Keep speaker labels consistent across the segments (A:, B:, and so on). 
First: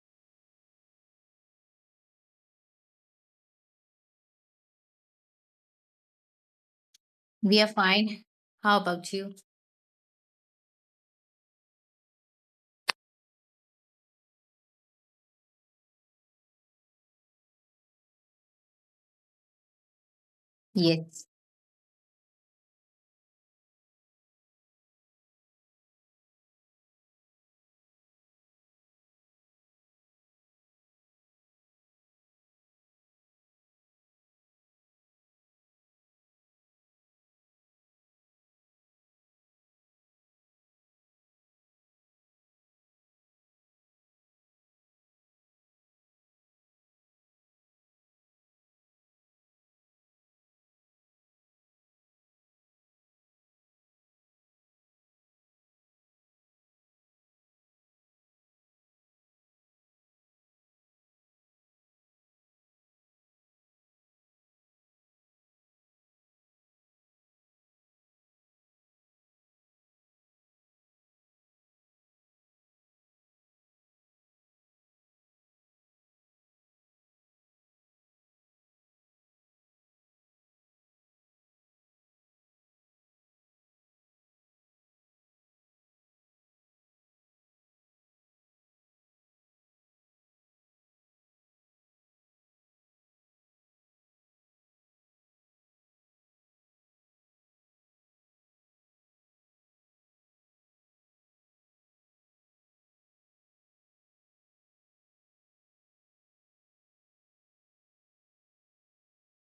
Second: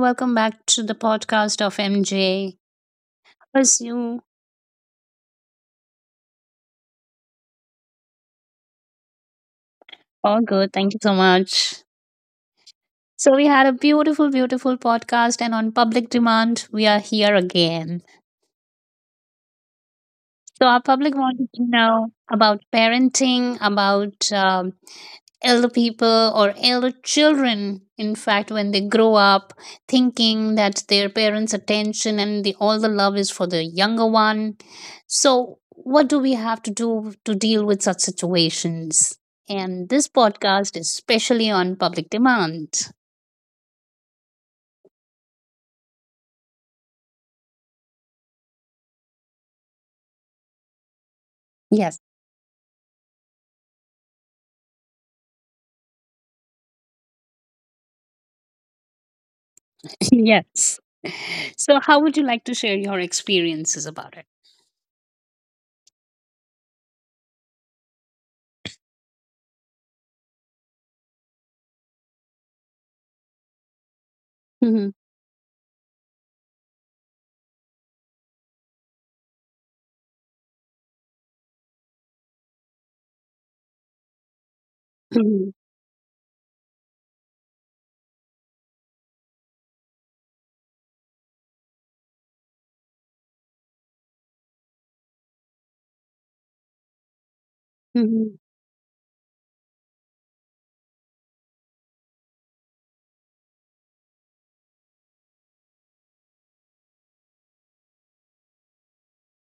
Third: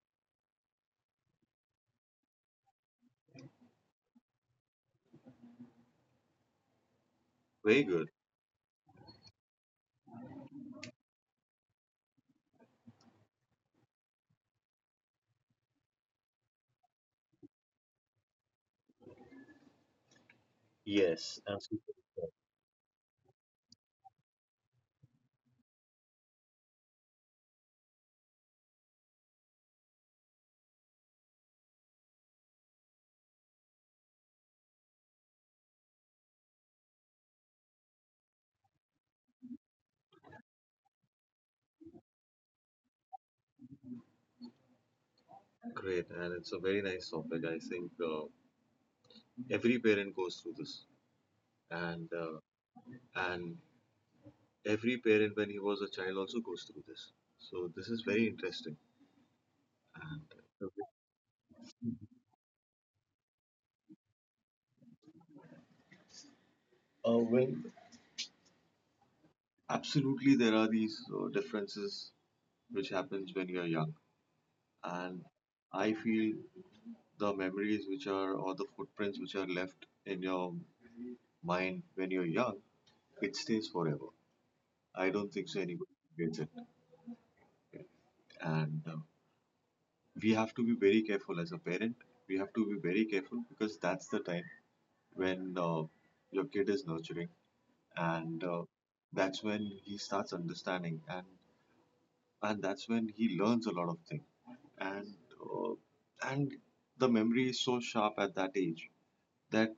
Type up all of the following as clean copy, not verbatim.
A: welcome back to the podcast of MJ. How's you?
B: We are
C: Very good.
B: fine. How about you?
A: All good, thank you so much. So we had a beautiful, beautiful podcast, and on public demand, we are here again. So our public
B: Yes.
C: Yes,
A: wanted to
C: absolutely.
A: know about parenting, about elder people or elder children, in fact, when they grow up thinking that their parents' attention and all the love is for the younger one. So what do we have to do to deal with such situations? And this podcast is specially on public demand.
C: Great. And it's a very nice topic. I think every parent goes through this.
A: Yes.
C: And uh, and every parent when he was a child also goes through this. So this is very interesting. And uh,
A: Yes. So how would you like to share your experiences about it?
C: when Absolutely, there are these differences which happens when you are young.
A: Mhm,
C: And I feel the memories which are, or the footprints which are left in your mind when you're young, it stays forever. I don't think so
A: mhm,
C: anybody gets it. And We have to be very careful as a parent. We have to be very careful because that's the time when your kid is nurturing, and
A: mhm,
C: that's when he starts understanding, and that's when he learns a lot of things, and uh, and the memory is so sharp at that age that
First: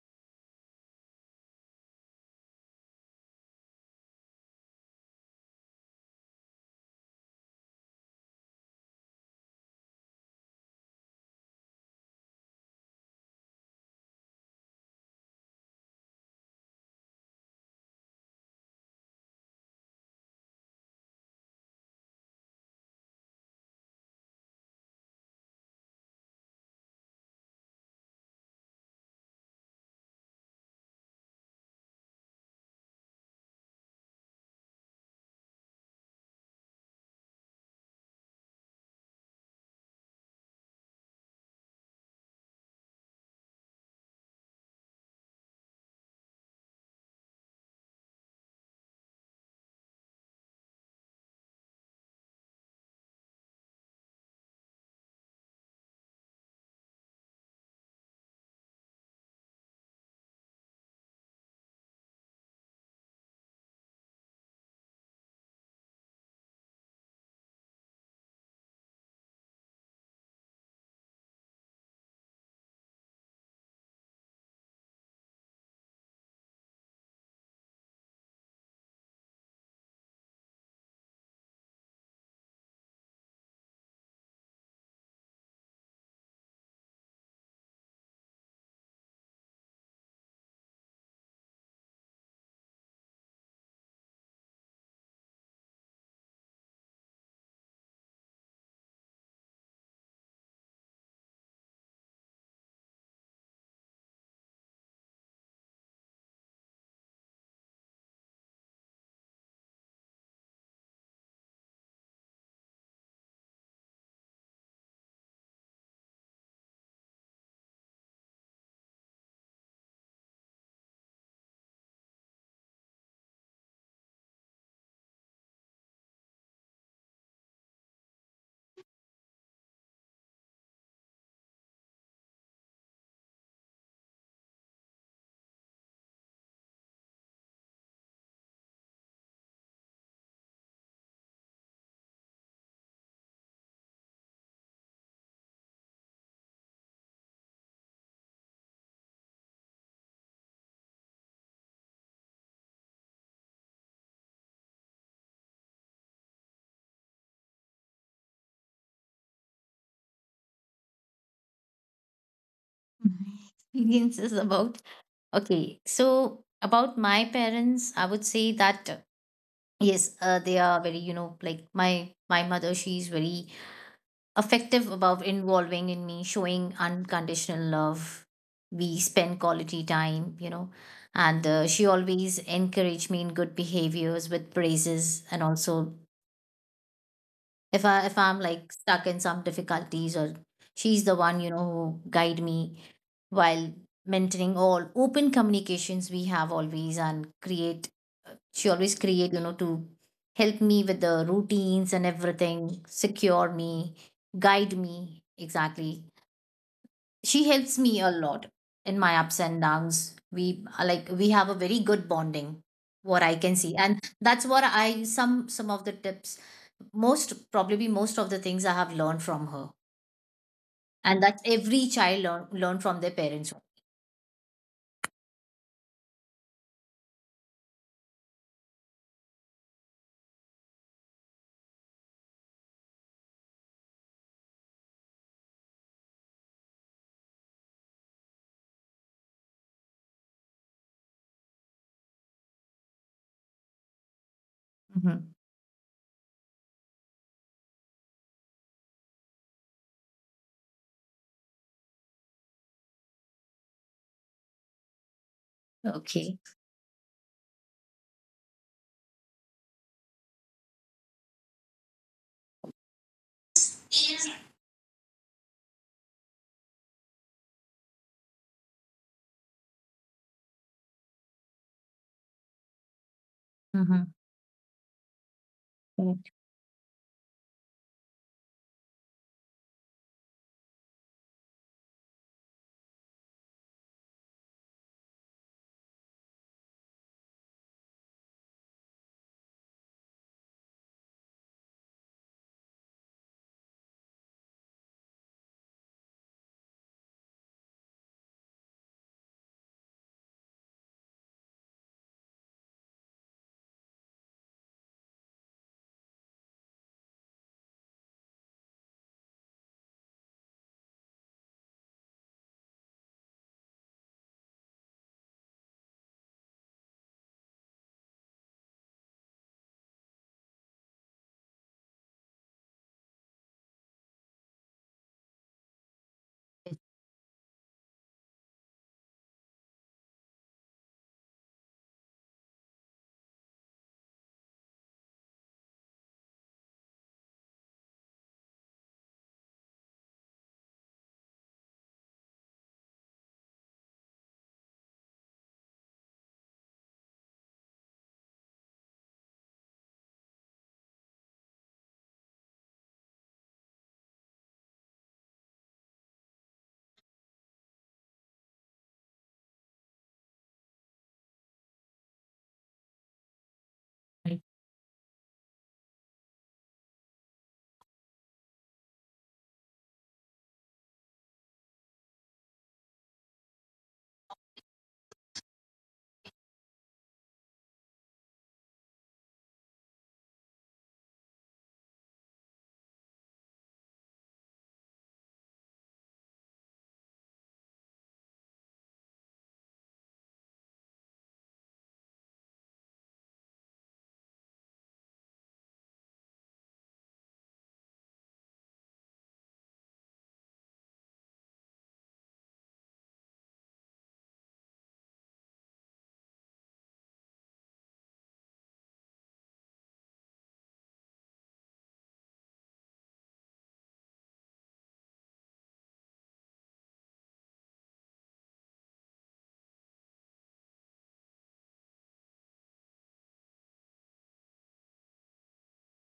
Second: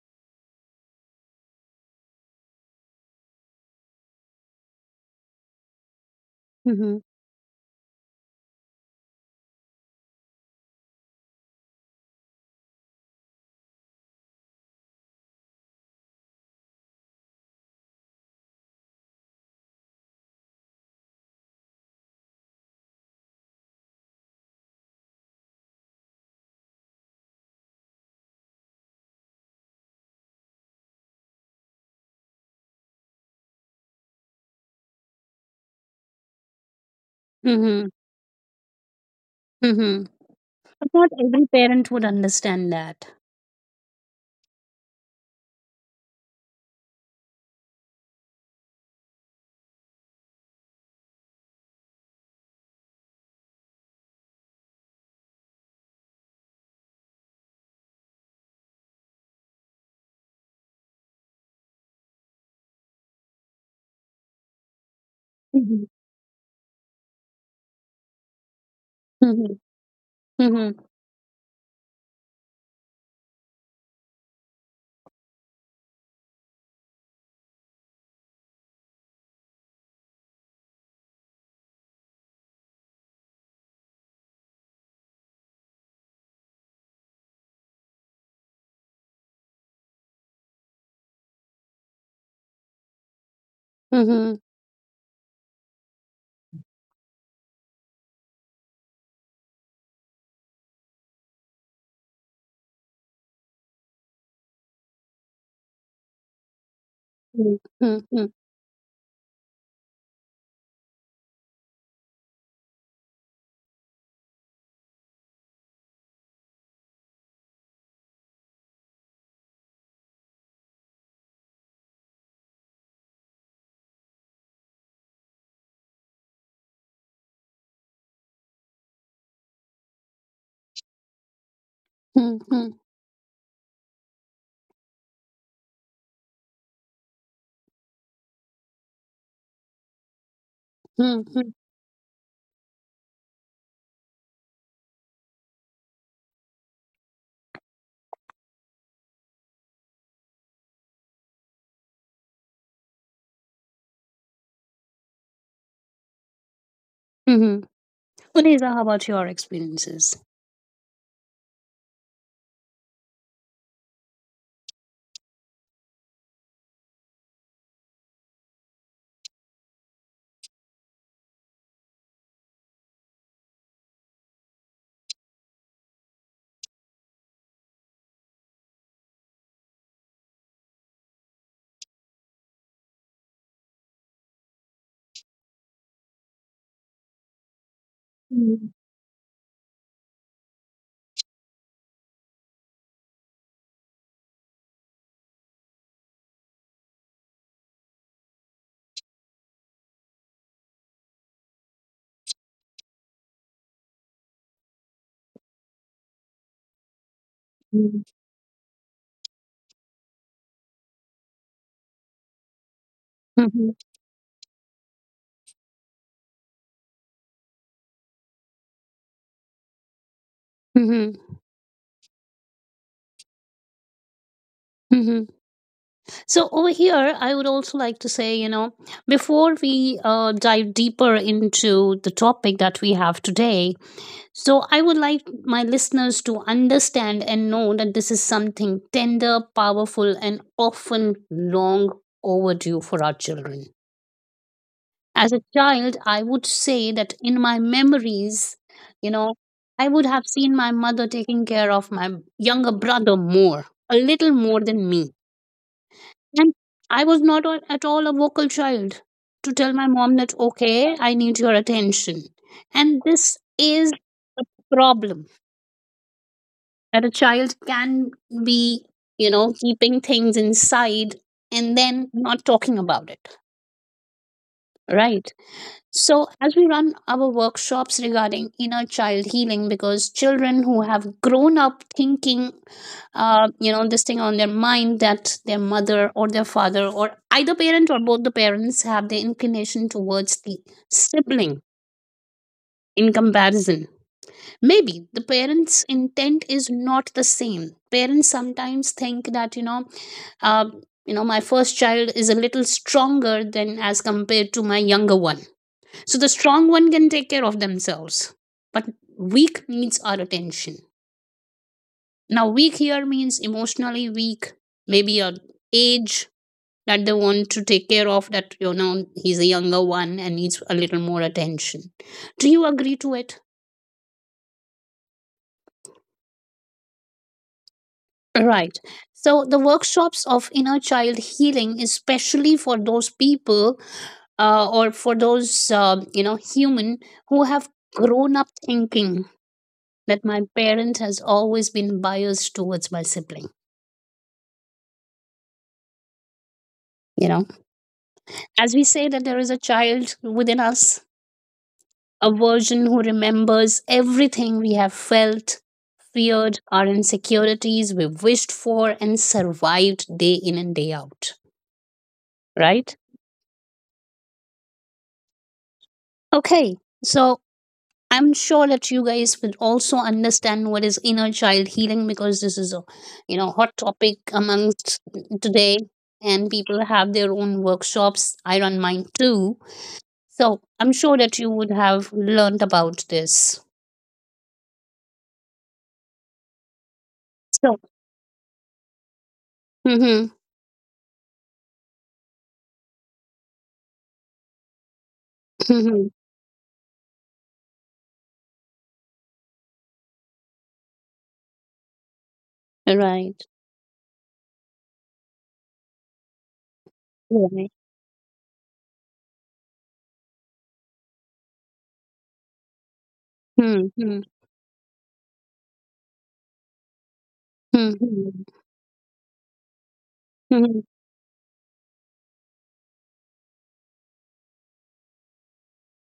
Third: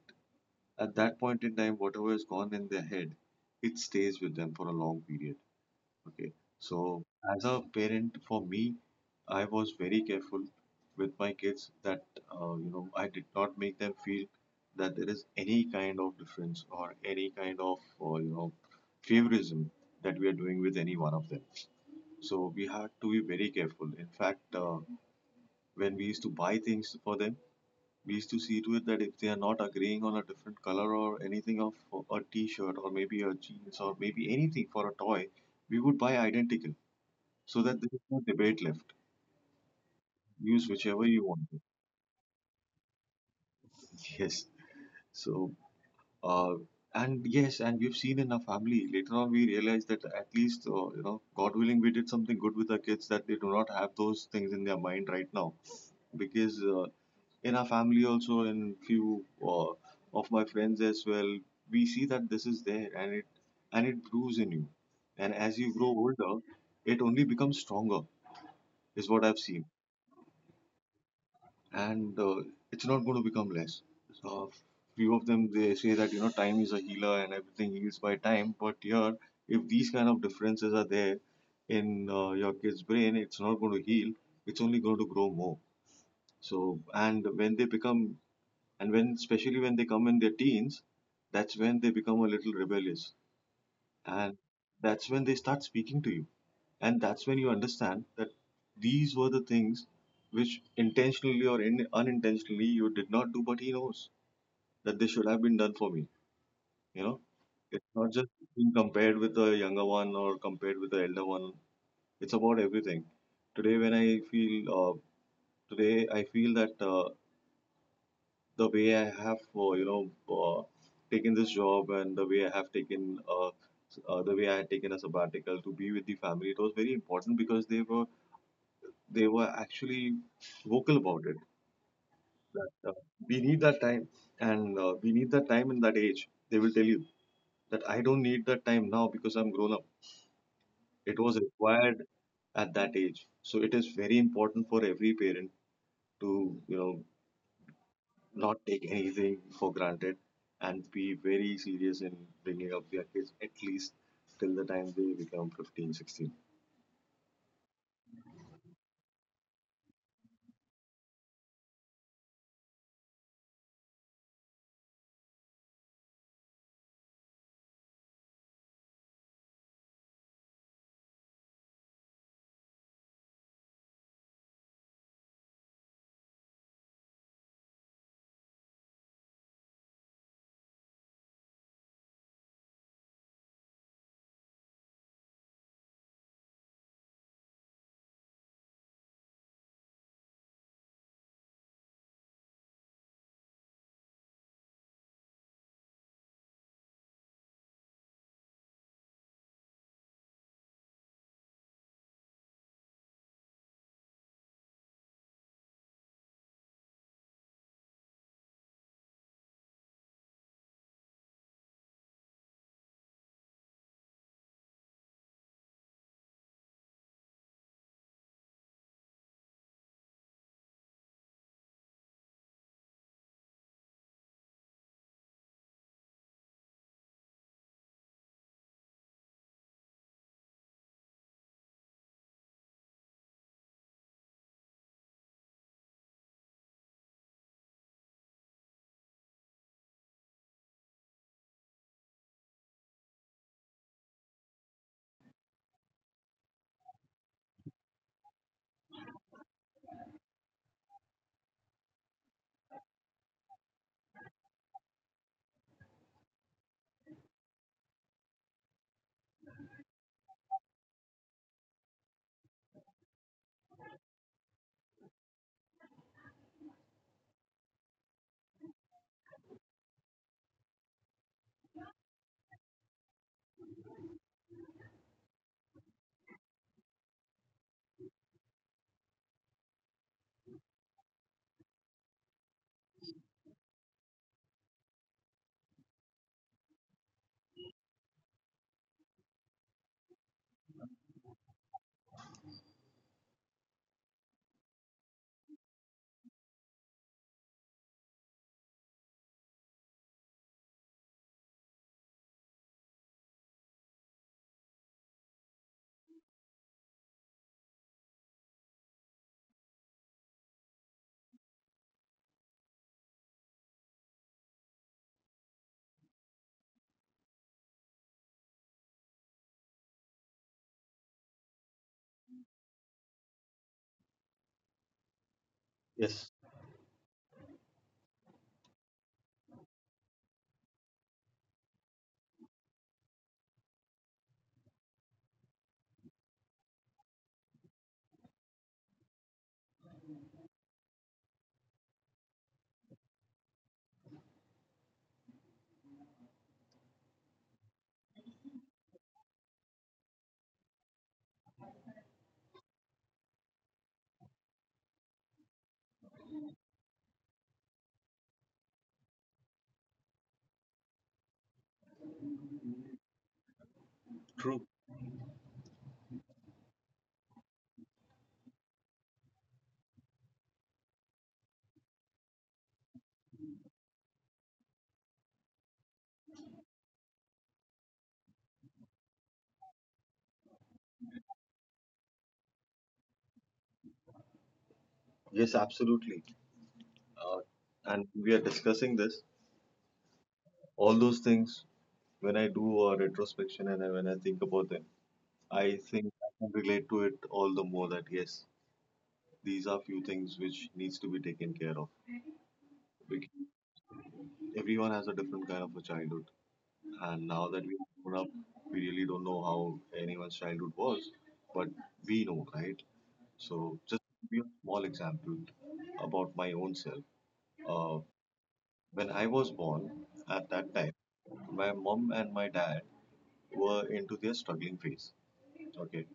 C: at that point in time whatever is gone in their head, it stays with them for a long period. Okay,
A: mhm,
C: so as a parent, for me, I was very careful with my kids that you know, I did not make them feel that there is any kind of difference or any kind of you know, favorism that we are doing with any one of them. So we had to be very careful. In fact, when we used to buy things for them, we used to see to it that if they are not agreeing on a different color or anything of a t-shirt, or maybe a jeans, or maybe anything for a toy, we would buy identical so that
A: mhm,
C: there is no debate left.
A: mhm.
C: Use
A: But
C: whichever
A: not
C: you
A: every
C: want. To.
A: parent would understand that.
C: Yes. So, uh, and Yes, and we've seen in our family later on, we realized that at least, you know, God willing, we did something good with our kids that they do not have those things in their mind right now. Because in our family also, in few of my friends as well, we see that this is there, and it brews in you. And as you
A: Mhm,
C: grow older, it only becomes stronger, is what I've
A: mhm.
C: seen.
A: Mhm.
C: And It's not going to become less. So few of them, they say that you know, time is a healer and everything heals by time, but here, if these kind of differences are there in your kid's brain, it's not going to heal. It's only going to grow more. So and when they become and when especially when they come in their teens, that's when they become a little rebellious, and
A: Mhm.
C: that's when they start speaking to you, and that's when you understand that these were the things which intentionally or unintentionally you did not do, but he knows that they should have been done for me, you know
A: Mhm.
C: it's not just
A: Mhm.
C: being compared with the younger one or compared with the elder one, it's about everything. Today when i feel uh, today I feel that the way I have you know, uh, taken this job and the way I have taken the way I had taken a sabbatical to be with the family, it was very important because they were actually vocal about it,
A: Mhm.
C: that
A: Mhm.
C: we need that time, and we need that time in that age. They will tell you that I don't need that time now because I'm grown up. It was
A: Mhm.
C: required at that age. So it is very important for every parent to, you know, not take anything for granted and be very serious in bringing up their kids at least till the time they become 15, 16.
A: Mhm. Uneza, how about your experiences?
B: My is about okay. So about my parents, I would say that yes, they are very, you know, like my mother. She's very effective about involving in me, showing unconditional love. We spend quality time, you know, and she always encouraged me in good behaviors with praises, and also if I if I'm
A: Mhm.
B: like stuck in some difficulties, or she's the one, you know, who guide me while maintaining all open communications we have always and create, she always create, you know, to help me with the routines and everything, secure me, guide me exactly, she helps
A: Mhm.
B: me a lot in my ups and downs. We are like we have a very good bonding, what I can
A: Mhm.
B: see, and that's what I some of the tips, most probably most of the things I have learned from her,
A: Mhm.
B: and that every child learn from their parents.
A: Mhm. So over here, I would also like to say, you know, before we dive deeper into the topic that we have today, so I would like my listeners to understand and know that this is something tender, powerful, and often long overdue for our children. As
B: Mhm.
A: a child, I would say that in my memories, you know, I would have seen my mother taking care of my younger brother more, a little more than me.
B: Okay.
A: And I was not a- at all a vocal child to tell my mom that, okay, I need your attention, and this is a problem that a child can be, you know, keeping things inside and then not talking about it,
B: Mhm.
A: right? So,
B: That's
A: as we run our workshops regarding inner child healing, because children who have grown up thinking, you know, this thing on their mind that their mother or their father or either parent or both the parents have the inclination towards the sibling in comparison. Maybe the parents' intent is not the same. Parents sometimes think that, uh, you know, my first child is a little stronger than as compared to my younger one, so the strong one can take care of themselves, but weak needs our attention. Now, weak here means emotionally weak, maybe a age that they want to take care of, that, you know, he's a younger one and needs a little more attention. Do you agree to it?
C: Yes,
A: Right. So the workshops of inner child healing, especially for those people, or for those, you know, human who have grown up thinking that my parent has always been biased towards my sibling, you know, as we say that there is a child within us, a version who remembers everything we have felt, feared, our insecurities, we wished for and survived day in and day out, right?
B: right.
C: true.
A: Okay. So I'm sure that you guys will also understand what is inner child healing, because this is a, you know, hot topic amongst today, and people have their own workshops, I run mine too. So I'm sure that you would have learned about this.
C: Yes, absolutely. uh,
A: So,
C: and we are discussing this,
A: hmm,
C: all those things. When I do a retrospection and when I think about them, I
A: hmm,
C: think I can relate to it all the more, that yes, these are few things which needs to be taken care of, because
A: right,
C: everyone has a different kind of a childhood. And now that
A: right.
C: we've grown up, we really don't know how anyone's childhood was, but we know, right? So, just to
A: Mm-hmm.
C: give you a small example about my own self. Uh,
A: Mm-hmm.
C: when I was born, at that
A: Mm-hmm.
C: time, my mom and my dad were into their struggling phase. Okay.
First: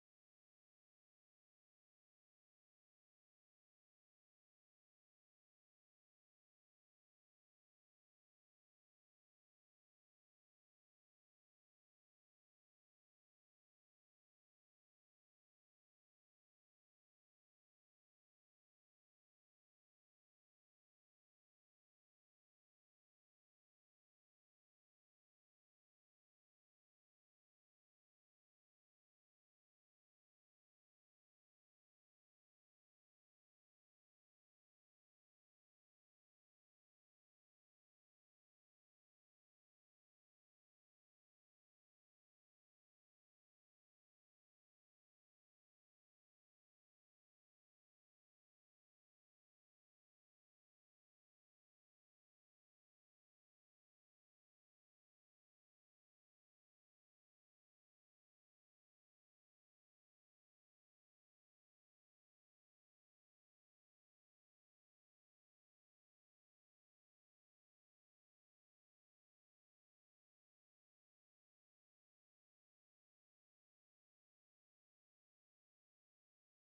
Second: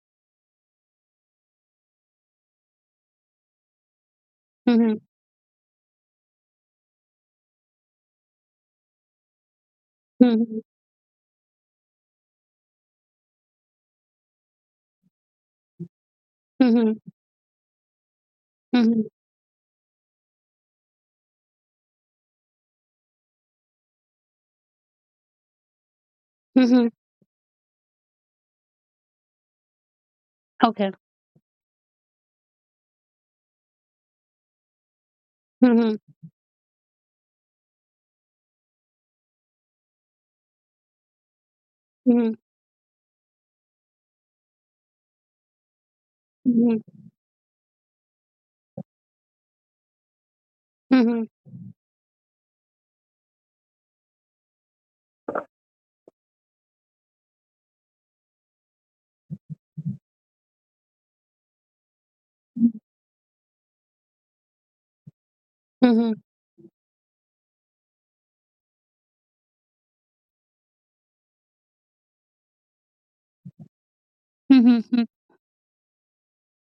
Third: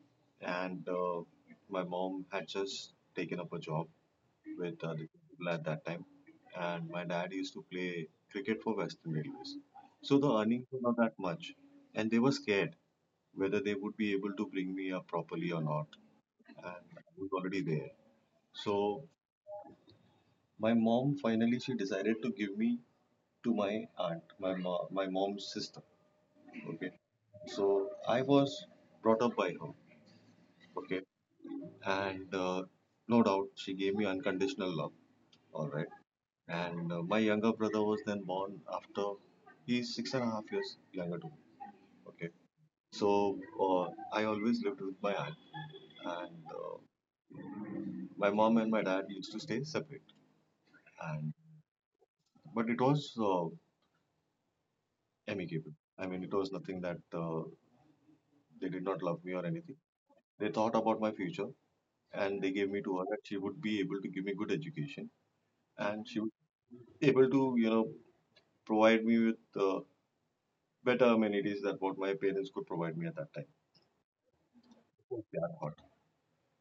C: And My mom had just taken up a job with
A: Mm-hmm.
C: the people at that time. And my dad used to play cricket for Western Railways. So the
A: Mm-hmm.
C: earnings were not that much. And they were scared whether they would be able to bring me up properly or not. And I was already there.
A: Mm-hmm.
C: So my mom finally she decided to give me to my aunt, my mom's sister.
A: Mm-hmm.
C: Okay. So I was brought up by her.
A: Okay.
C: Okay. And No doubt, she gave me unconditional love. All right.
A: Mm-hmm.
C: And My younger brother was then born after. He's six and a half years younger to me. Okay.
A: Mm-hmm.
C: So uh, I always lived with my aunt, and
A: Mm-hmm.
C: my mom and my dad used to stay separate.
A: Mm-hmm.
C: And but it was amicable. I mean, it was nothing that they did not love me or anything. They thought about my future, and they gave
A: Mm-hmm.
C: me to her, that she would be able to give me good education, and
A: Mm-hmm.
C: she would be able to, you know, provide me with better amenities than what my parents could provide me at that time.
A: Mm-hmm.
C: They are hot.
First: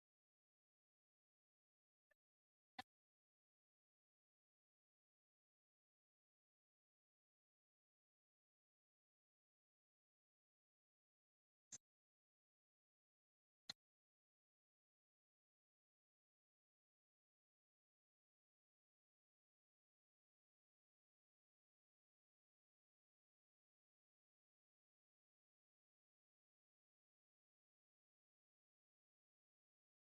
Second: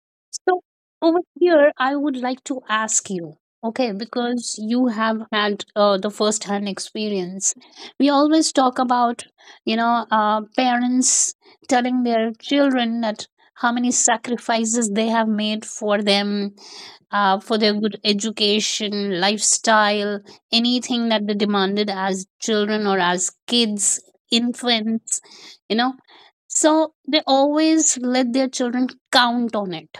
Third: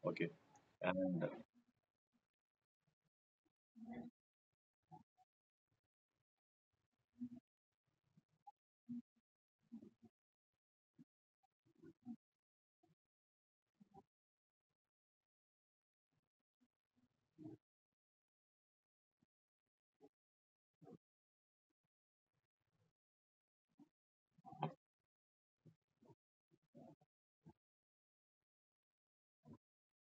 C: Okay.
A: So, over
C: And
A: here, I would like to ask you, okay, because you have had the first hand experience. We always talk about, you know, parents telling their children that how many sacrifices they have made for them, for their good education, lifestyle, anything that they demanded as children or as kids, infants, you know. So they always let their children count on it.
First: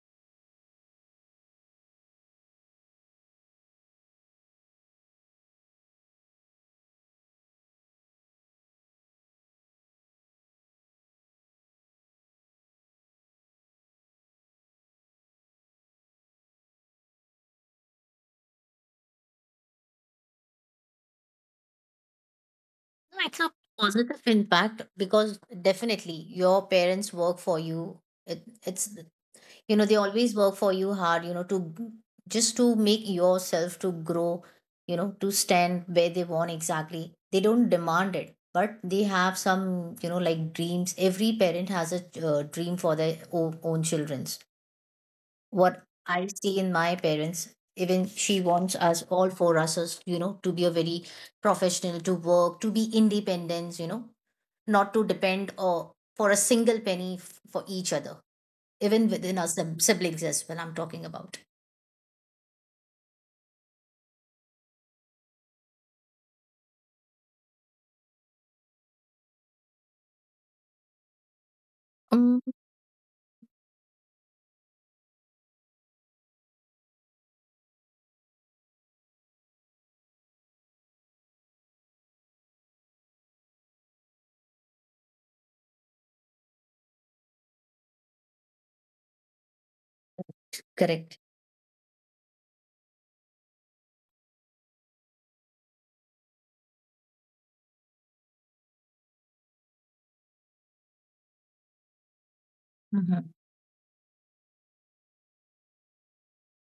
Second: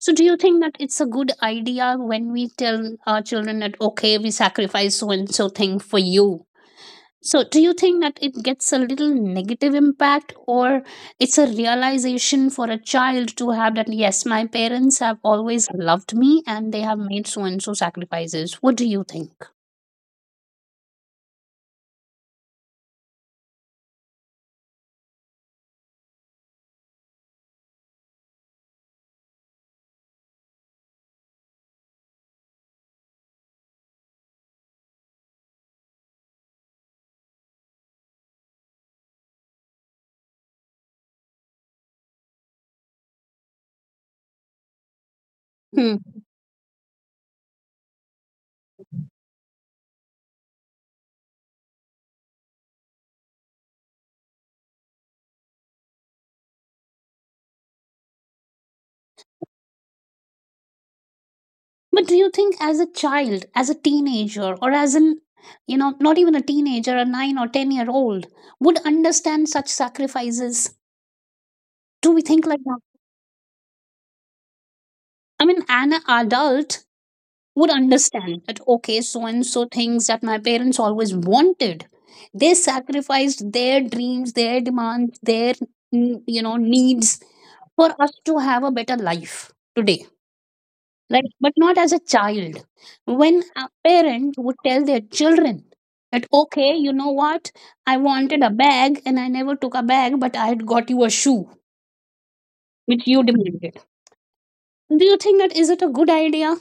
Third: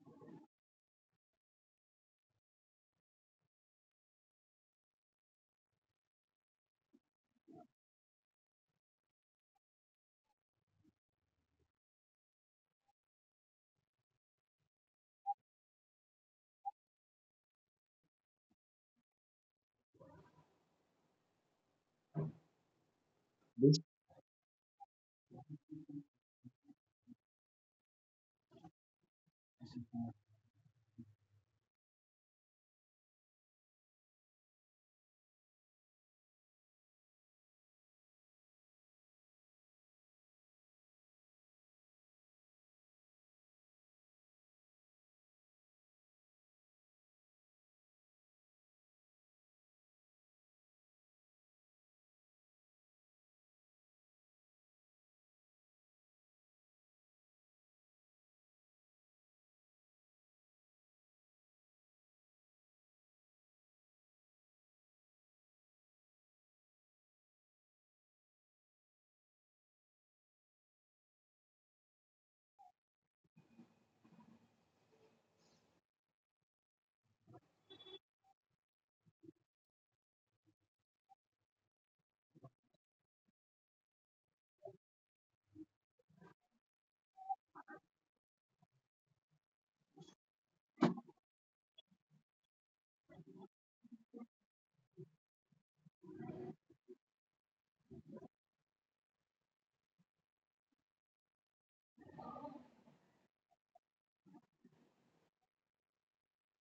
A: So, do you think that it's a good idea when we tell our children that, okay, we sacrifice so and so thing for you? So, do you think that it gets a little negative impact, or it's a realization for a child to have that, yes, my parents have always loved me and they have made so and so sacrifices? What do you think?
B: No, it's a
C: this,
B: positive impact because definitely your parents work for you. It's you know, they always work for you hard. You know, to just to make yourself to grow. You know, to stand where they want exactly. They don't demand it, but they have some, you know, like dreams. Every parent has a dream for their own children's. What
A: Hmm.
B: I see in my parents, even she wants us all four us, you know, to be a very professional, to work, to be independent, you know, not to depend or for a single penny for each other, even within our siblings as well. I'm talking about.
A: But do you think as a child, as a teenager, or as an, you know, not even a teenager, a nine or ten year old would understand such sacrifices? Do we
B: Mm.
A: think like that? I mean, an adult would understand that, okay, so and so things that my parents always wanted, they sacrificed their dreams, their demands, their you know, needs for us to have a better life today,
B: Correct.
A: right? But not as a child. When a parent would tell their children that, okay, you know what, I wanted a bag and I never took a bag but I had got you a shoe which you
B: Mhm.
A: demanded, do you think that is it a good idea?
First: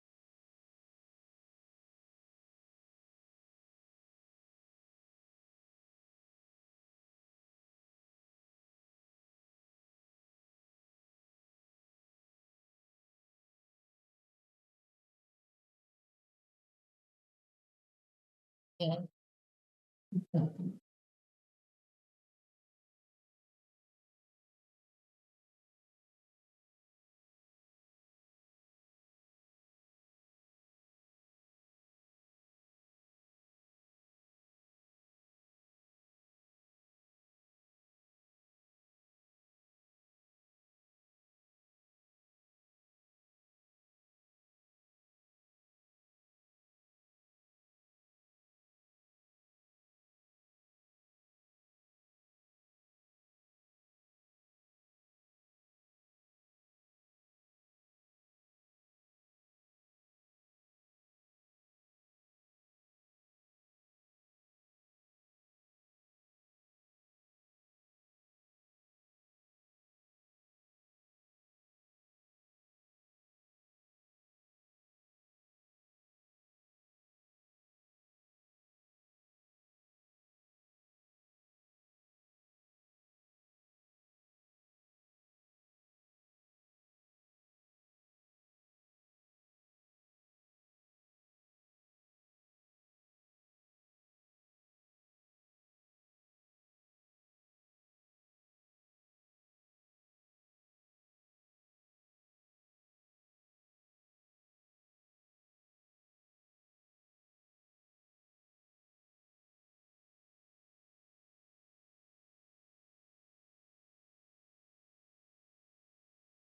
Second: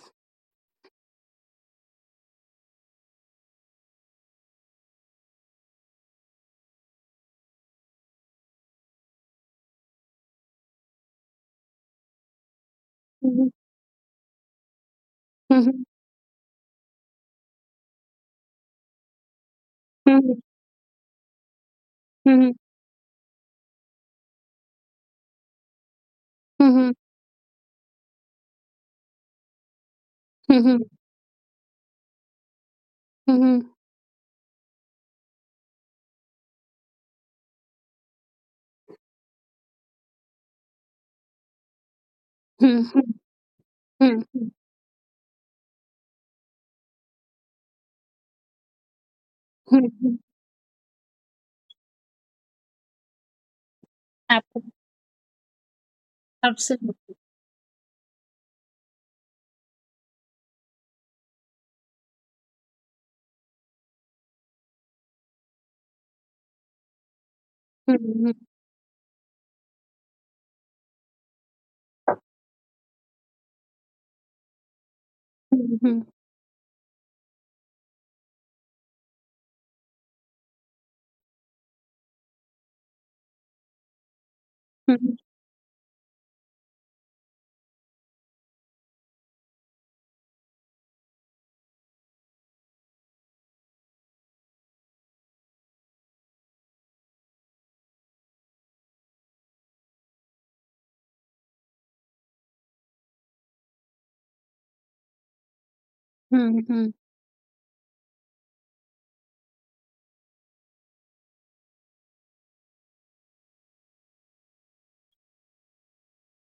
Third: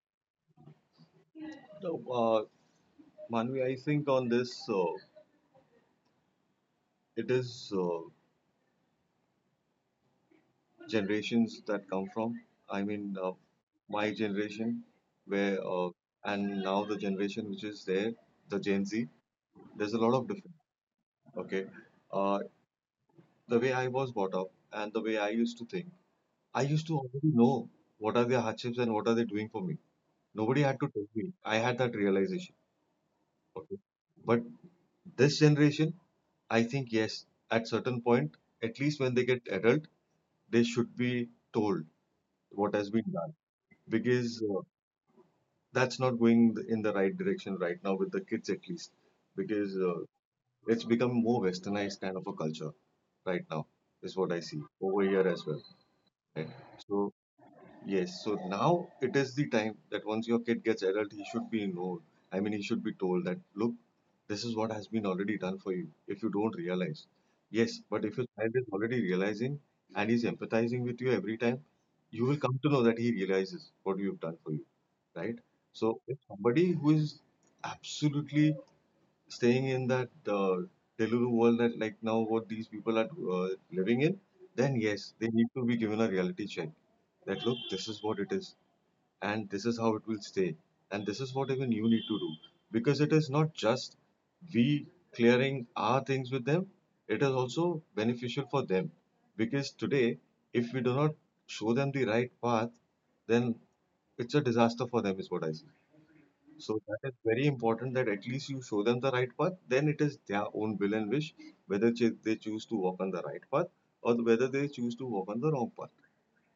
C: uh, Manvi, I think on this, it is generations that come from. I mean,
A: Mhm,
C: my generation, where
A: mhm,
C: and now the generation which is there, the Gen
B: Yeah.
C: Z. There's a lot of
A: mhm,
C: difference. Okay. Uh,
A: mhm,
C: the way I was brought up and the way I used to think, I used
A: mhm,
C: to already know what are their hardships and what are they doing for me. Nobody had
A: mhm.
C: to tell me. I had that realization.
A: Mhm.
C: Okay. But this generation, I think, yes, at certain point, at least when they get adult, they should be told what has
A: Mhm.
C: been done,
A: Mhm.
C: because
A: Mhm.
C: that's not going in the right direction right now with the kids, at least, because
A: Mhm.
C: it's become more westernized kind of a culture right now, is what I see
A: Abso-
C: over here as well. Right?
A: Absolutely.
C: So, yes, so now it is the time that once your kid gets adult, he should be known. I mean, he should be told that, look, this is what has been already done for you, if you don't realize. Yes, but if your
A: Mhm.
C: child is already realizing and he's empathizing with you every time, you will come to know that he realizes what you've done for you, right? So
A: Mhm.
C: if somebody who is absolutely staying in that Telugu world that like now what these people are uh, living in, then yes,
A: Mhm.
C: they need to be given a reality check, that look, this is what it is, and this is how it will stay, and this is what even you need to do, because it is not just we clearing our things with them, it is also beneficial for them, because today, if we do not show them the right path, then it's a disaster for them, is what I see. So
A: Mhm.
C: that is very important, that at least you show them the right path. Then it is their own will and wish whether they choose to walk on the right path or whether they choose to walk on the wrong path.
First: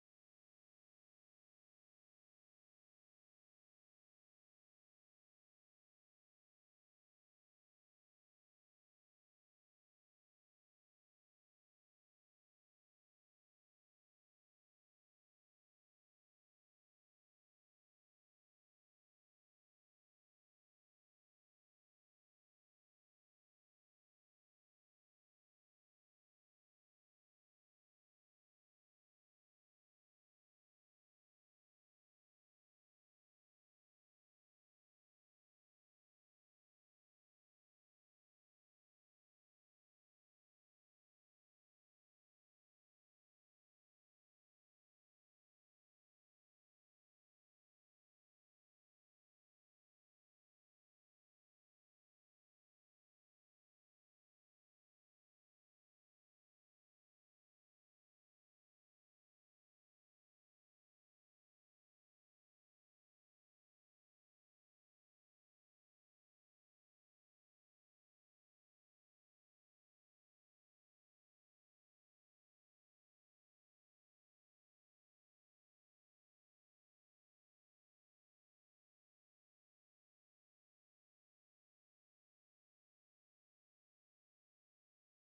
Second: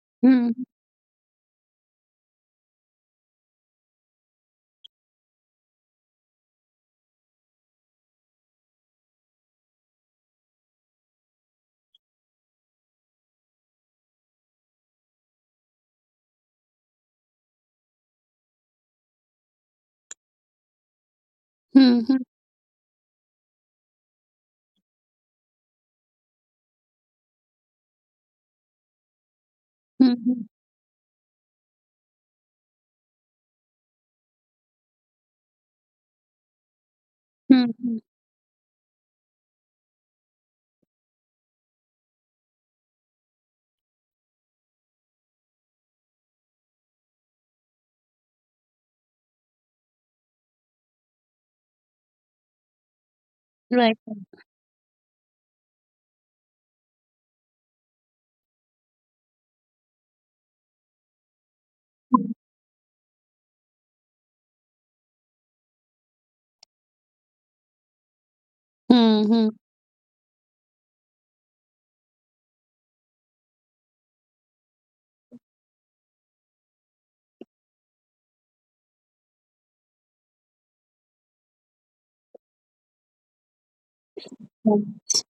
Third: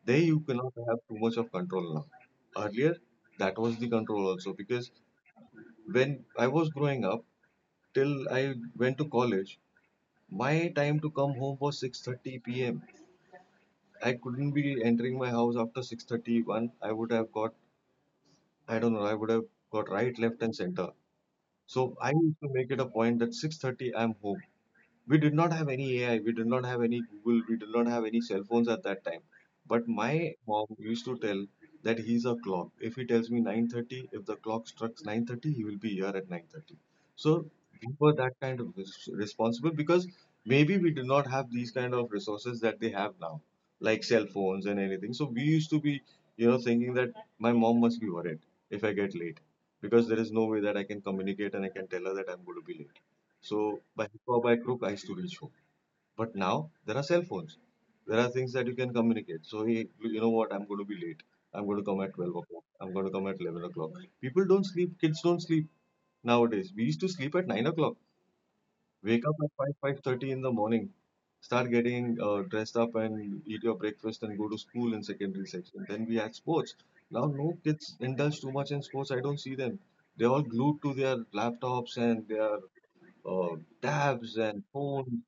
C: There you
A: Mhm.
C: cannot have too much of control now. Earlier, that was the control also, because when I was growing up till I went to college, my time to come home was 6:30 p.m. I couldn't be entering my house after 6:31. I would have got, I don't know, I would have got right, left, and center. So I
A: Mhm.
C: need to make it a point that 6:30 I'm home. We did not have any AI, we did not have any Google, we did not have any cell phones at that time. But my
A: Mhm.
C: mom used to tell that he's a clock. If he tells me 9:30, if the clock strikes 9:30, he will be here at 9:30. So we
A: Mhm.
C: were that kind of responsible, because maybe we did not have these kind of resources that they have now, like cell phones and anything. So we used to be, you know, thinking that my mom must be worried if I get late, because there is no way that I can communicate and I can tell her that I'm going to be late. So
A: Right.
C: by hook or by crook, I used to reach home. But now there are cell phones. There are things that you can communicate. So, hey, you know what? I'm going to be late. I'm going to come at 12
A: Mm-hmm.
C: o'clock. I'm going to come at 11 o'clock. People don't sleep. Kids don't sleep nowadays. We used to sleep at 9 o'clock. Wake up
A: Mm-hmm.
C: at 5, 5:30 in the morning. Start getting dressed up and eat your breakfast and go to school in secondary section. Then we had sports. Now no kids indulge too much in sports. I don't see them. They're all glued to their laptops and their uh, tabs and
A: Mm-hmm.
C: phones,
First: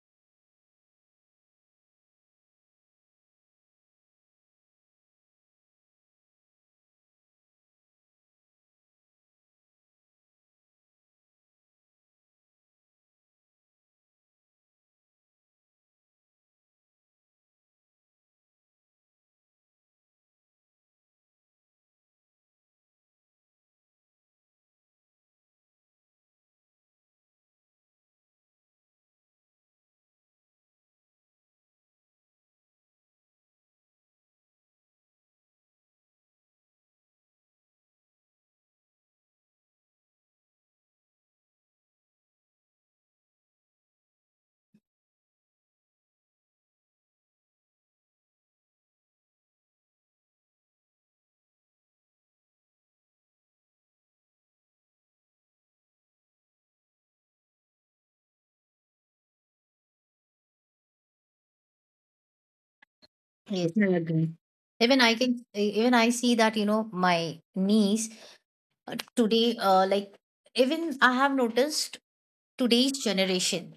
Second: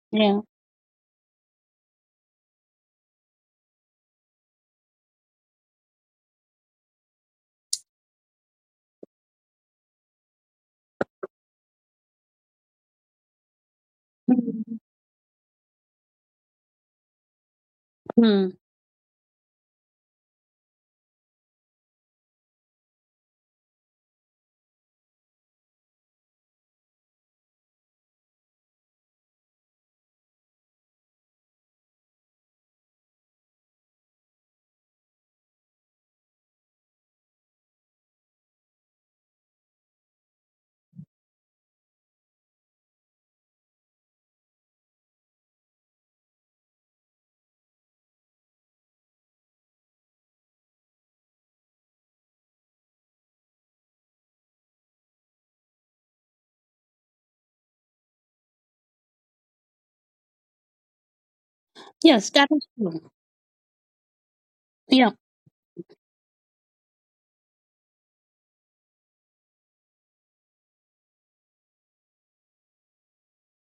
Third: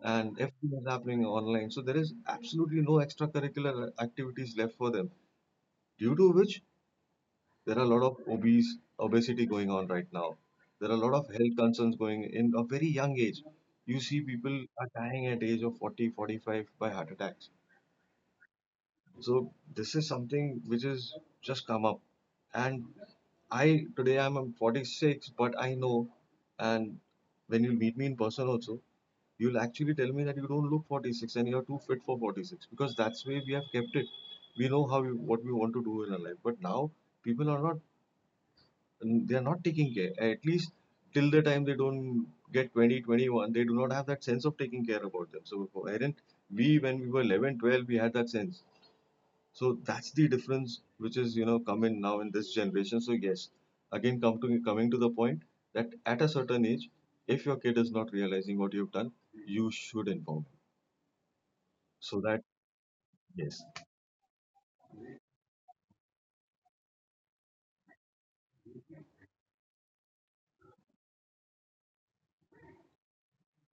C: and
A: Mm-hmm.
C: everything is happening online. So there is absolutely no extracurricular activities left for them. Due to which there are a lot of obese obesity going on right now. There are a lot of health concerns going in a very young age. You
A: Mm-hmm. Mm-hmm. Mm-hmm.
C: see
A: Mm-hmm. Mm-hmm. Mm-hmm.
C: people
A: Mm-hmm. Yeah.
C: are dying at age of 40, 45 by heart attacks.
A: Mm-hmm.
C: So this is something which has just come up. And I today I'm 46, but I know, and when you meet me in person also, you'll actually tell me that you don't look 46 and you're too fit for 46 because that's where we have kept it. We know what we want to do in our life. But now people are not, they are not taking care. At least till the time they don't get 2021, they do not have that sense of taking care about them. So for Aaron, we when we were 11, 12, we had that sense. So that's the difference which is come in now in this generation. So yes, again come to coming to the point that at a certain age, if your kid is not realizing what you've done, you should inform. So
A: Yes,
C: that,
A: that is true.
C: yes.
B: Yes, I agree. Even
A: Yeah.
B: I can, even I see that, you know, my niece, today, like, even I have noticed today's generation.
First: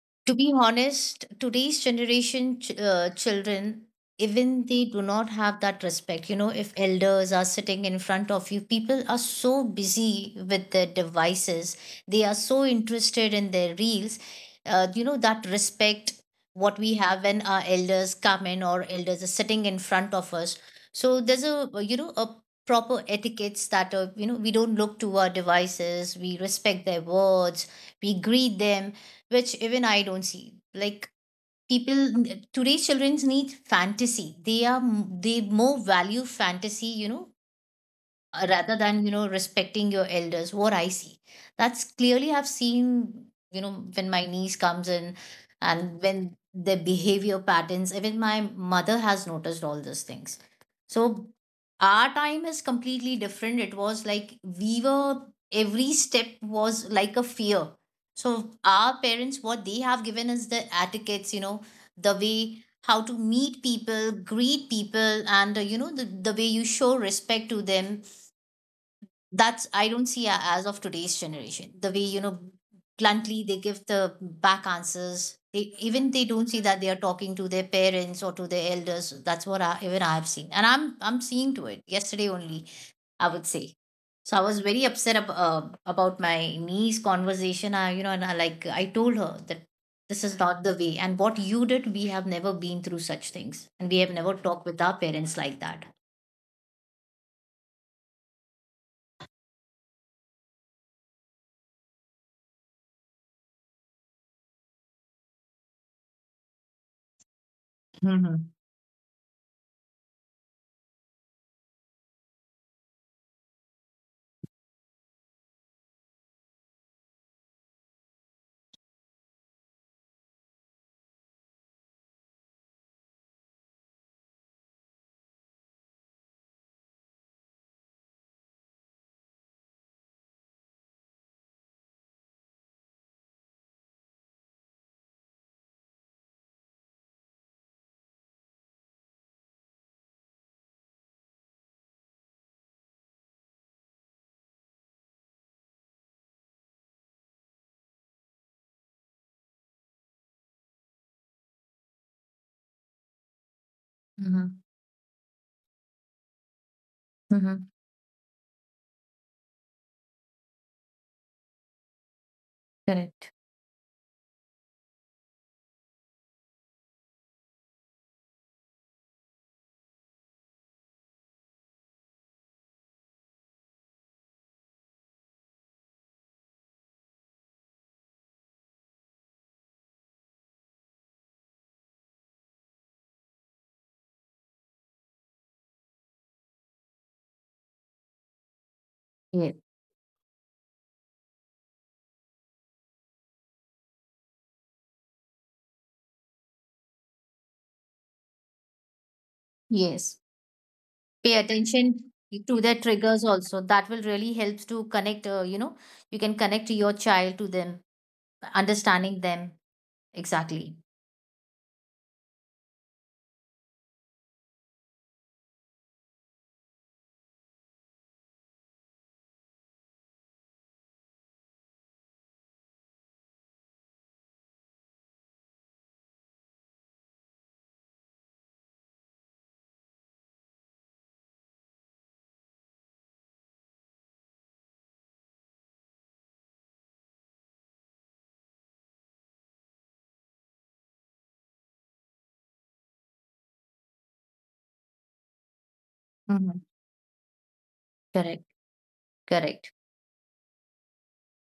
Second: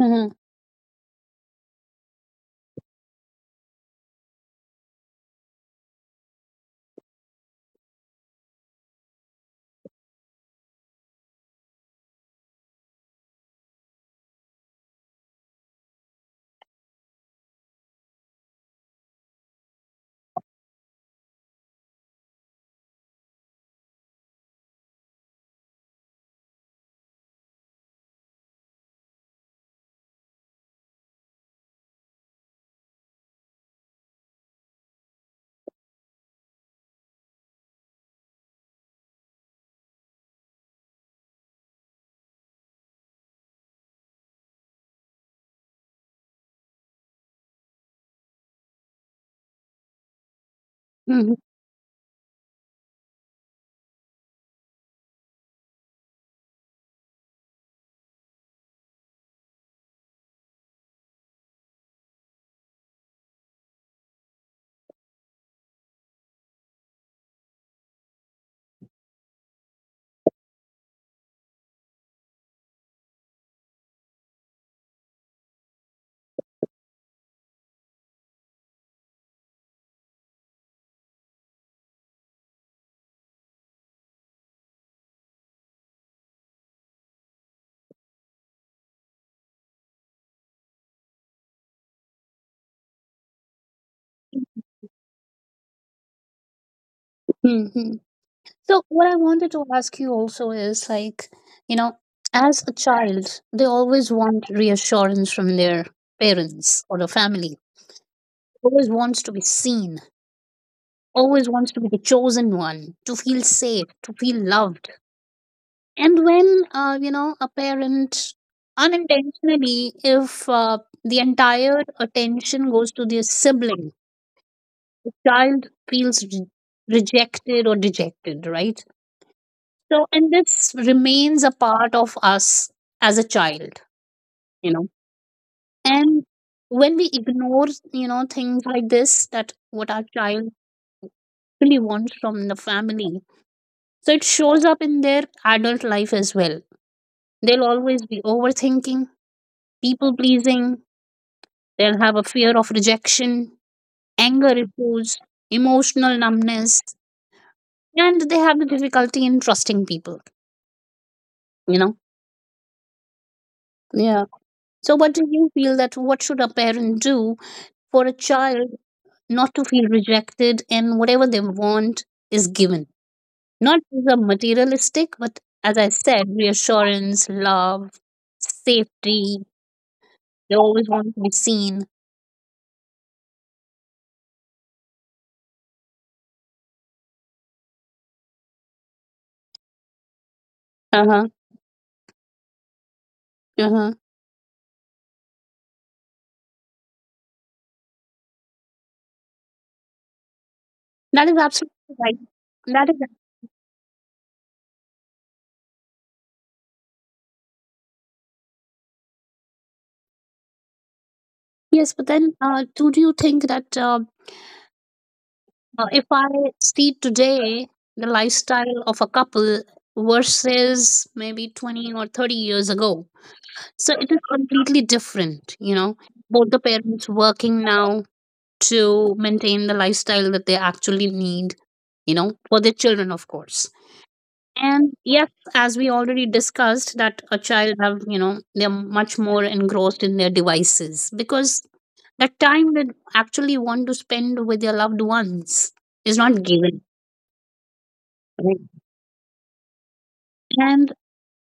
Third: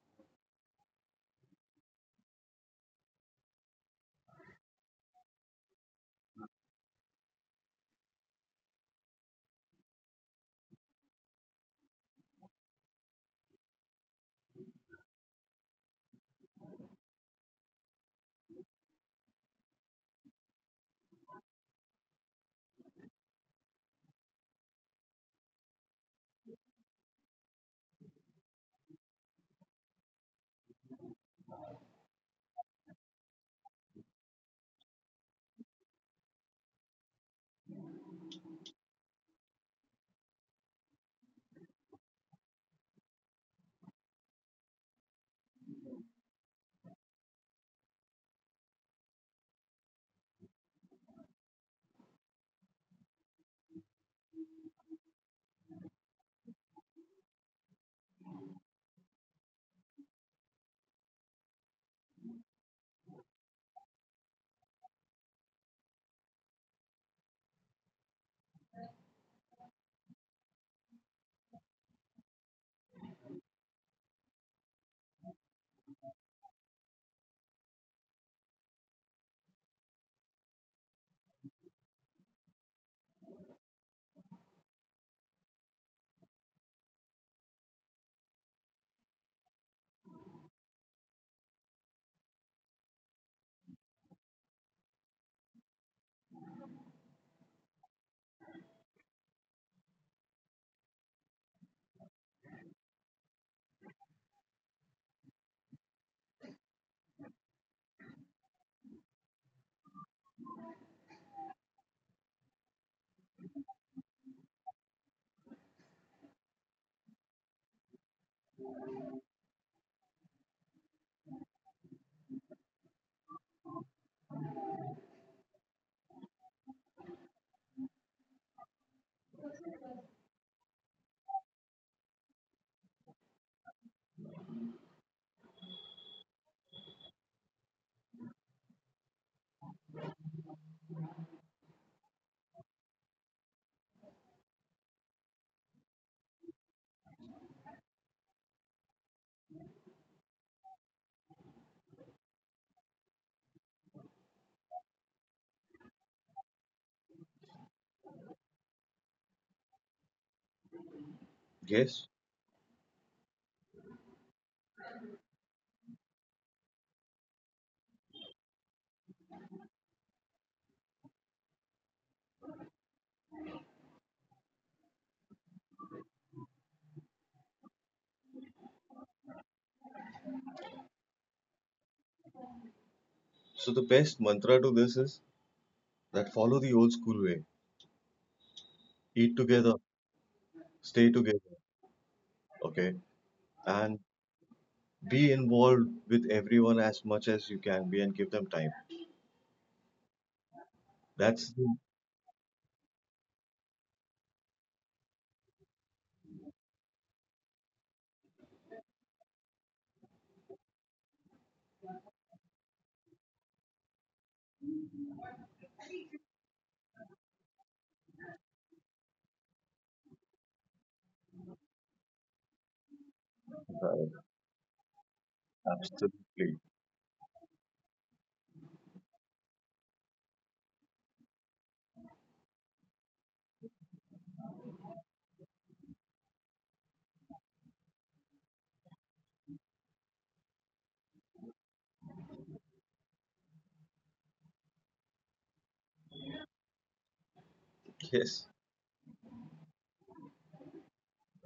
A: Mm-hmm.
B: To be honest, today's generation, children, even they do not have that respect. You know, if elders are sitting in front of you, people are so busy with their devices, they are so interested in their reels, you know, that respect what we have when our elders come in or elders are sitting in front of us. So there's, a you know, a proper etiquettes that, you know, we don't look to our devices, we respect their words, we greet them, which even I don't see. Like, people, today's children need fantasy. They more value fantasy, you know, rather than, you know, respecting your elders, what I see, that's clearly I've seen, you know, when my niece comes in and when their behavior patterns, even my mother has noticed all these things. So
A: Mm-hmm.
B: our time is completely different. It was like we were every step was like a fear. So our parents, what they have given us, the etiquettes, you know, the way how to meet people, greet people, and you know, the way you show respect to them, that's I don't see as of today's generation. The way, you know, bluntly they give the back answers. They even they don't see that they are talking to their parents or to their elders. That's what I, even I have seen, and I'm seeing to it. Yesterday only, I would say. So I was very upset about my niece conversation. I, you know, and I like I told her that this is not the way, and what you did, we have never been through such things, and we have never talked with our parents like that.
A: Yeah. So, what I wanted to ask you also is like, you know, as a child, they always want reassurance from their parents or the family,
B: Mm-hmm.
A: always wants to be seen, always wants to be the chosen one, to feel safe, to feel loved. And when, you know, a parent unintentionally, if the entire attention goes to their sibling, the child feels rejected or dejected, right? So, and this remains a part of us as a child, you know. And when we ignore, you know, things like this, that what our child really wants from the family, so it shows up in their adult life as well. They'll always be overthinking, people pleasing, they'll have a fear of rejection, anger
B: Mm-hmm.
A: issues, emotional numbness,
B: Mm-hmm.
A: and they have the difficulty in trusting people, you know?
C: Yes.
B: Correct.
A: Yeah. So, what do you feel that what should a parent do for a child not to feel rejected and whatever they want is given? Not as a materialistic, but as I said, reassurance, love, safety. They always want to be seen.
C: So the best mantra to this is that follow the old school way. Eat
B: Yes.
C: together,
A: Uh
C: stay
A: huh.
C: together, okay?
A: Uh huh.
C: And be involved with everyone as much as you can be and give them time.
B: Yes.
A: That is
B: Pay
C: That's the.
A: absolutely
B: attention
A: right.
B: to their
A: That is
B: triggers also. That will really help to connect, you know, you can connect your child to them, understanding them. Exactly.
A: yes. But then, do you think that if I see today the lifestyle of a couple versus maybe 20 or 30 years ago, so it is
C: Right.
A: completely different. You know, both
C: Absolutely.
A: the parents working now to maintain the lifestyle that they actually need. You know, for their children, of course. And yes, as we already discussed, that a child have, you know, they're much more engrossed in their devices because the time they actually want to spend with their loved ones is not
B: Mhm.
A: given.
B: Correct.
C: Yes,
A: Right.
B: Correct.
A: And